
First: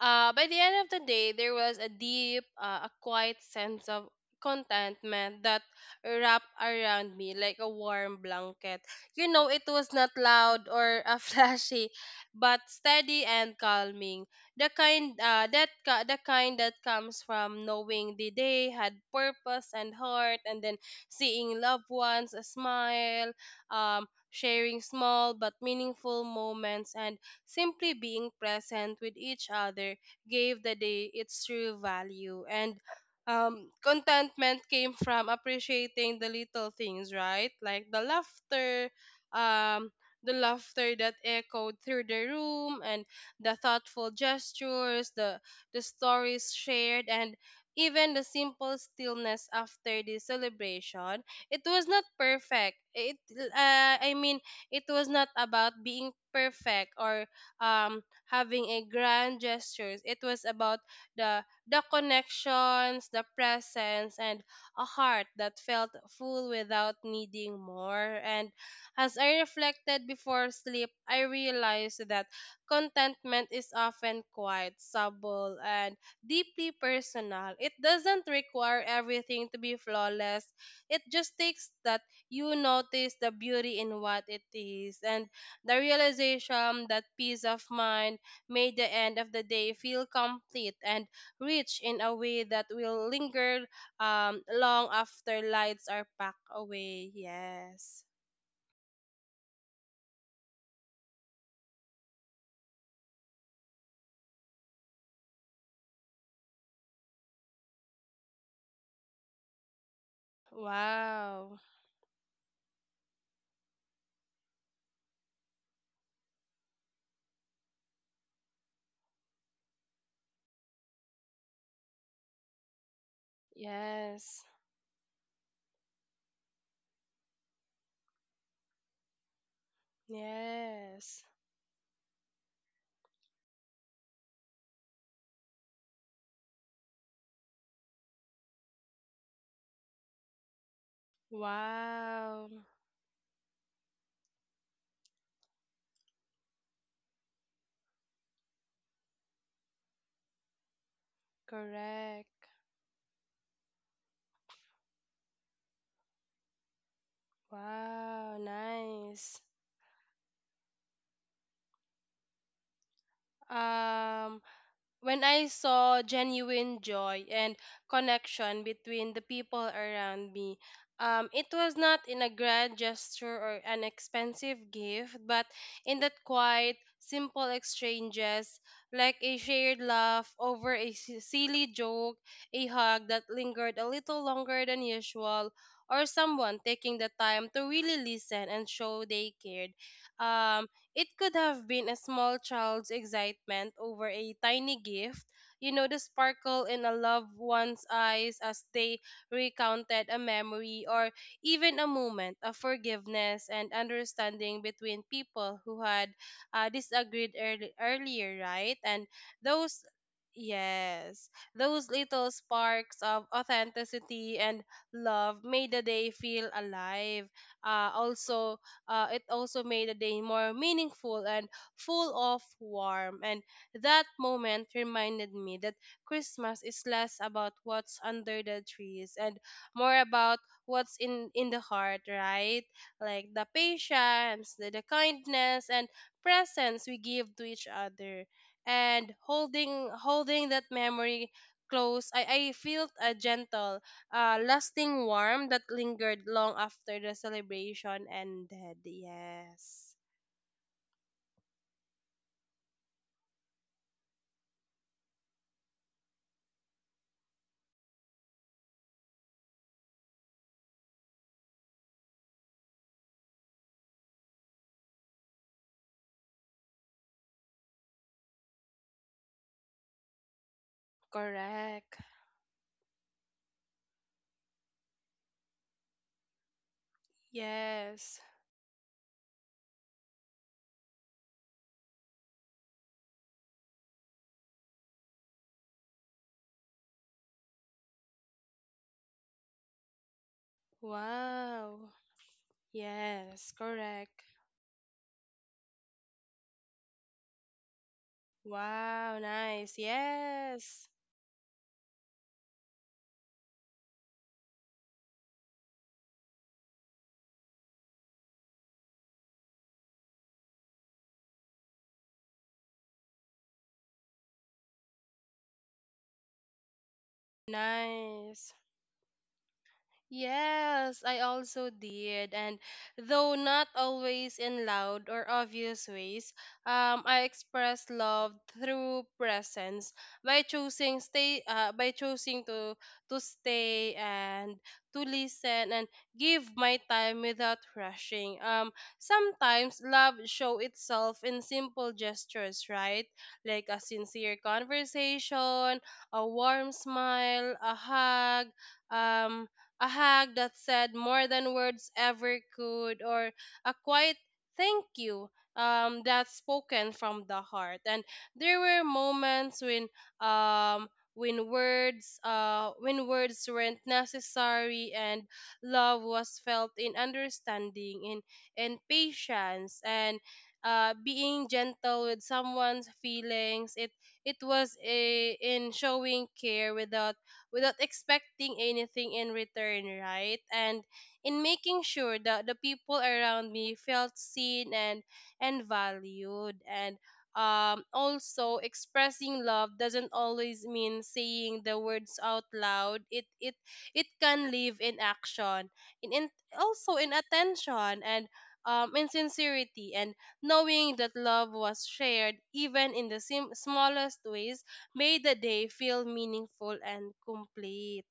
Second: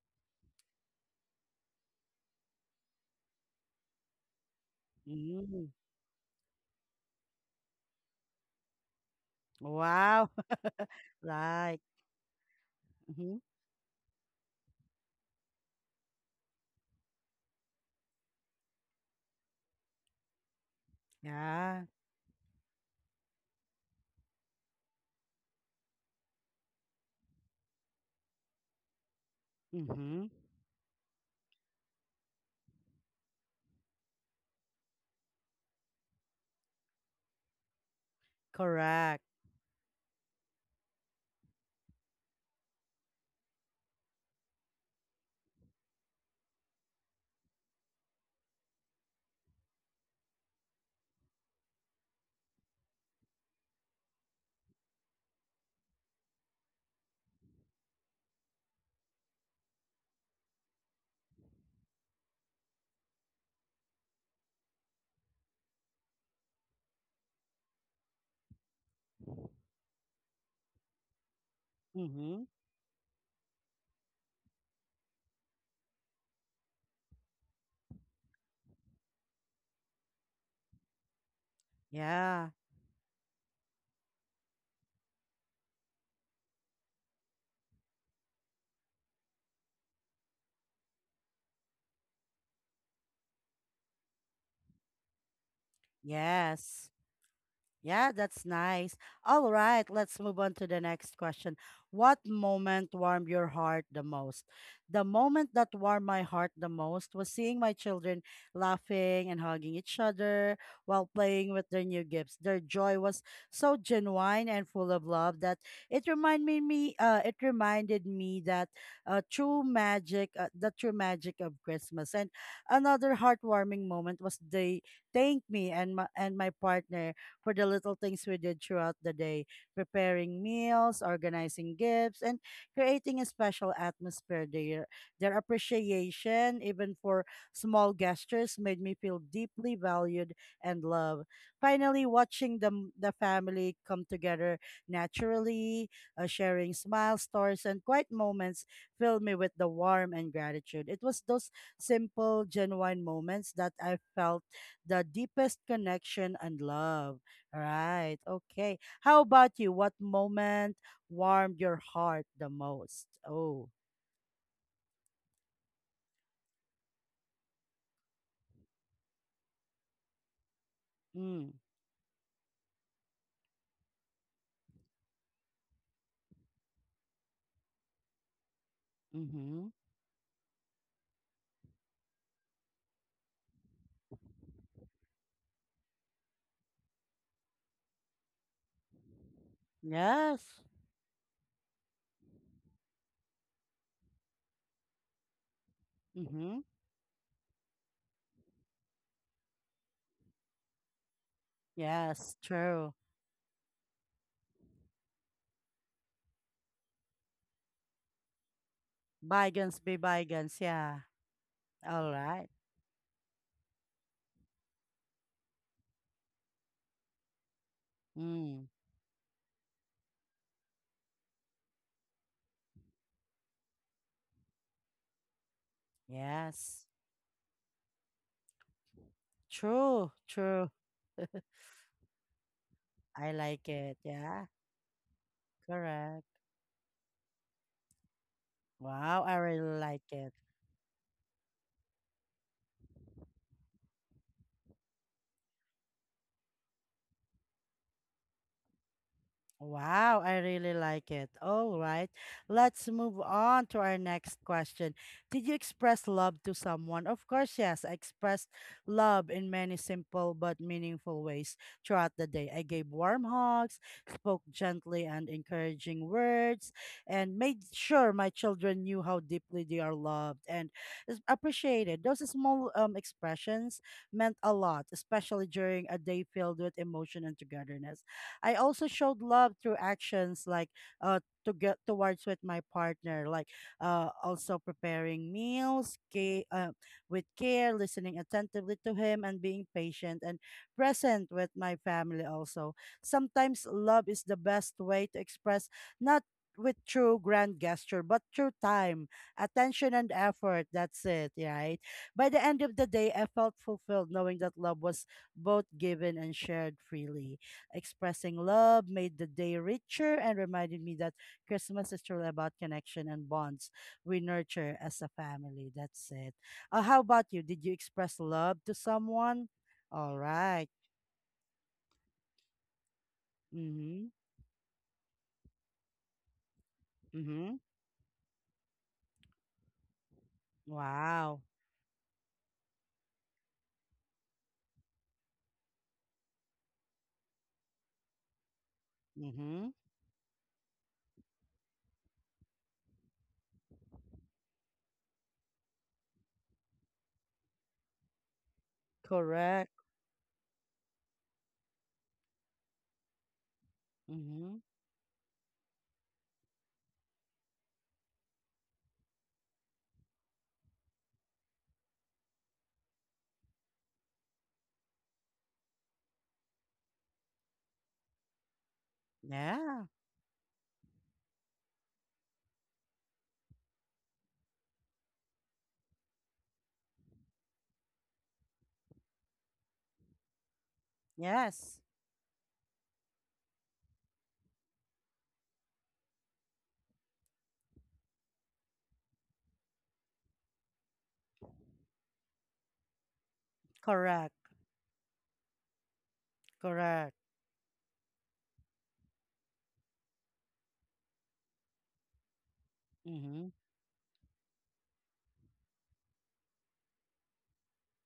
S2: By the end of the day, there was a deep, a quiet sense of contentment that
S1: mm.
S2: wrapped around me like a warm blanket. You know, it was not
S1: Wow.
S2: loud or
S1: Like,
S2: flashy, but steady
S1: mhm.
S2: and calming. The kind the kind that comes from knowing the day had purpose and heart, and then seeing
S1: Yeah.
S2: loved ones smile, sharing small but meaningful moments, and simply being present with each other
S1: Mhm.
S2: gave the day its true value. And contentment came from appreciating the little things, right? Like
S1: Correct.
S2: um, the laughter that echoed through the room, and the thoughtful gestures, the stories shared, and even the simple stillness after the celebration. It was not perfect. It was not about being perfect, or having a grand gestures. It was about the connections, the presence, and a heart that felt full without needing more. And as I reflected before sleep, I realized that
S1: Mhm.
S2: contentment is often quite subtle and deeply personal. It doesn't require everything to be flawless. It just takes that
S1: Yeah.
S2: you notice the beauty in what it is, and the realization that peace of mind made the end of the day feel complete and rich in a way that will linger long after lights are packed
S1: Yes.
S2: away. Yes.
S1: Yeah, that's nice. All right, let's move on to the next question. What moment warmed your heart the most? The moment that warmed my heart the most was seeing my children laughing and hugging each other while playing
S2: Wow.
S1: with their new gifts. Their joy was so genuine and full of love that it reminded me that the true magic of Christmas. And another heartwarming moment was
S2: Yes.
S1: they thanked me and my partner for the little things we did throughout the day, preparing meals,
S2: Yes.
S1: organizing gifts, and creating a special atmosphere there. Their appreciation, even for small gestures, made me feel deeply valued and loved. Finally,
S2: Wow.
S1: watching the, the family come together naturally, sharing smiles, stories, and quiet moments filled me with the warmth and gratitude. It was those simple,
S2: Correct.
S1: genuine moments that I felt the deepest connection and love. Right.
S2: Wow.
S1: Okay. How
S2: Nice.
S1: about you? What moment warmed your heart the most? Oh.
S2: Um, when I saw genuine joy and connection between the people around me. It
S1: Mm.
S2: was not in a grand gesture or an expensive gift, but in that quiet, simple exchanges, like a
S1: Mm-hmm.
S2: shared laugh over a silly joke, a hug that lingered a little longer than usual, or someone taking the time to really listen and show they cared.
S1: Yes.
S2: Um, it could have been a small child's excitement over a tiny gift, you know, the sparkle
S1: Mm-hmm.
S2: in a loved one's eyes as they recounted a memory, or even a moment
S1: Yes.
S2: of
S1: True.
S2: forgiveness and understanding between people who had disagreed earlier, right? And those,
S1: Bygones be bygones. Yeah.
S2: yes, those
S1: All
S2: little
S1: right.
S2: sparks of authenticity and love made the day feel alive. Uh, also,
S1: Mm.
S2: it also made the day more meaningful and full of warmth. And that moment reminded me that Christmas is
S1: Yes.
S2: less about what's under the trees and more
S1: True.
S2: about
S1: True.
S2: what's in the heart, right? Like
S1: I
S2: the
S1: like it. Yeah.
S2: patience, the kindness, and
S1: Correct.
S2: presence we give to each other. And
S1: Wow. I really like it.
S2: holding that memory close, I felt a gentle lasting warmth that lingered long after the celebration ended. Yes.
S1: Wow, I really like it. All right. Let's move on to our next question. Did you express love to someone? Of course, yes. I expressed love in many simple but meaningful ways throughout the day. I gave warm hugs, spoke gently and encouraging words, and made sure my children knew how deeply they are loved and is
S2: Correct.
S1: appreciated. Those small expressions meant a lot, especially during a day filled with emotion and togetherness.
S2: Yes.
S1: I also showed love through actions like uh to get towards with my partner, like also preparing meals, with care, listening attentively to him, and being patient and present with my
S2: Wow.
S1: family. Also,
S2: Yes.
S1: sometimes love
S2: Correct.
S1: is the best way to express not with true grand gesture but through time
S2: Wow. Nice.
S1: attention and effort
S2: Yes.
S1: that's it right by the end of the day I felt fulfilled knowing that love was both given and shared freely expressing love made the day richer and reminded me that Christmas is truly about connection and bonds we nurture as a family. That's it. How about you? Did you express
S2: Nice.
S1: love to someone? All right.
S2: Yes, I also did. And though not
S1: Mm-hmm.
S2: always in loud or obvious ways, I
S1: Mm-hmm.
S2: expressed love through presence,
S1: Wow.
S2: by choosing to stay and to listen and give my time without rushing.
S1: Mm-hmm.
S2: Sometimes love show itself in simple gestures, right? Like a sincere conversation, a warm smile, um
S1: Correct.
S2: a hug that said more than words ever could, or a quiet
S1: Mm-hmm.
S2: thank you that's spoken from the heart. And there were moments when um, when words weren't necessary, and love was felt in understanding, in patience,
S1: Yeah.
S2: and being gentle with someone's feelings. It was a, in showing care without expecting anything in return, right? And in making
S1: Yes.
S2: sure that the people around me felt seen and valued, and also expressing love doesn't always mean saying the words out loud. It
S1: Correct.
S2: can live in action, in also in
S1: Correct.
S2: attention, and in sincerity, and knowing that love was shared even in the
S1: Mm-hmm.
S2: smallest ways made the day feel meaningful and complete.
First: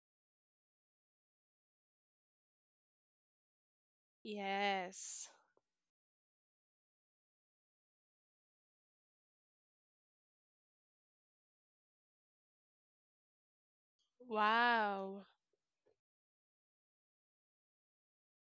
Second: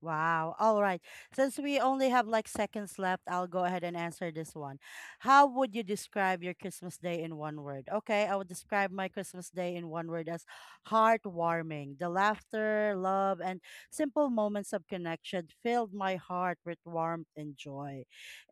S1: Wow. All right. Since we only have like seconds left, I'll go ahead and answer this one.
S2: Yes.
S1: How would you describe your Christmas day in one word? Okay, I would describe my Christmas day in one word as heartwarming. The laughter, love, and simple moments of
S2: Wow.
S1: connection filled my heart with warmth and joy.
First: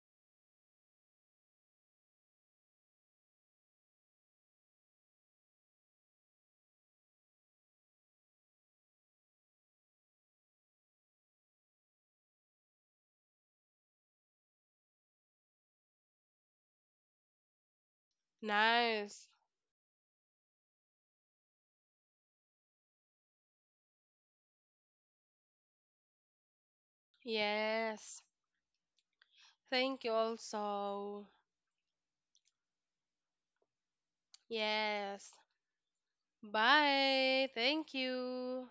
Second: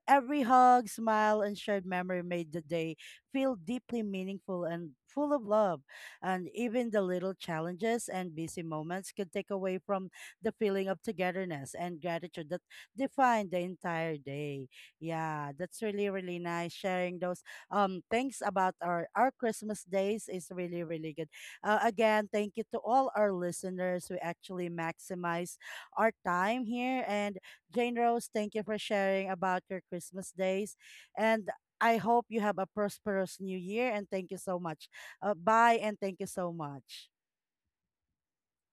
S1: Every hug, smile, and shared memory made the day feel deeply meaningful and full of love. And even the little challenges and busy moments could take away from the feeling of togetherness and gratitude that defined the entire day. Yeah, that's really, really nice. Sharing those things about
S2: Nice.
S1: our Christmas days is really, really good. Again, thank you to all our listeners who actually maximize our time here and Jane
S2: Yes.
S1: Rose, thank you for sharing about your
S2: Thank you
S1: Christmas days.
S2: also.
S1: And I hope you have a prosperous new year. And thank you so much.
S2: Yes.
S1: Bye. And thank you so much.
S2: Bye. Thank you.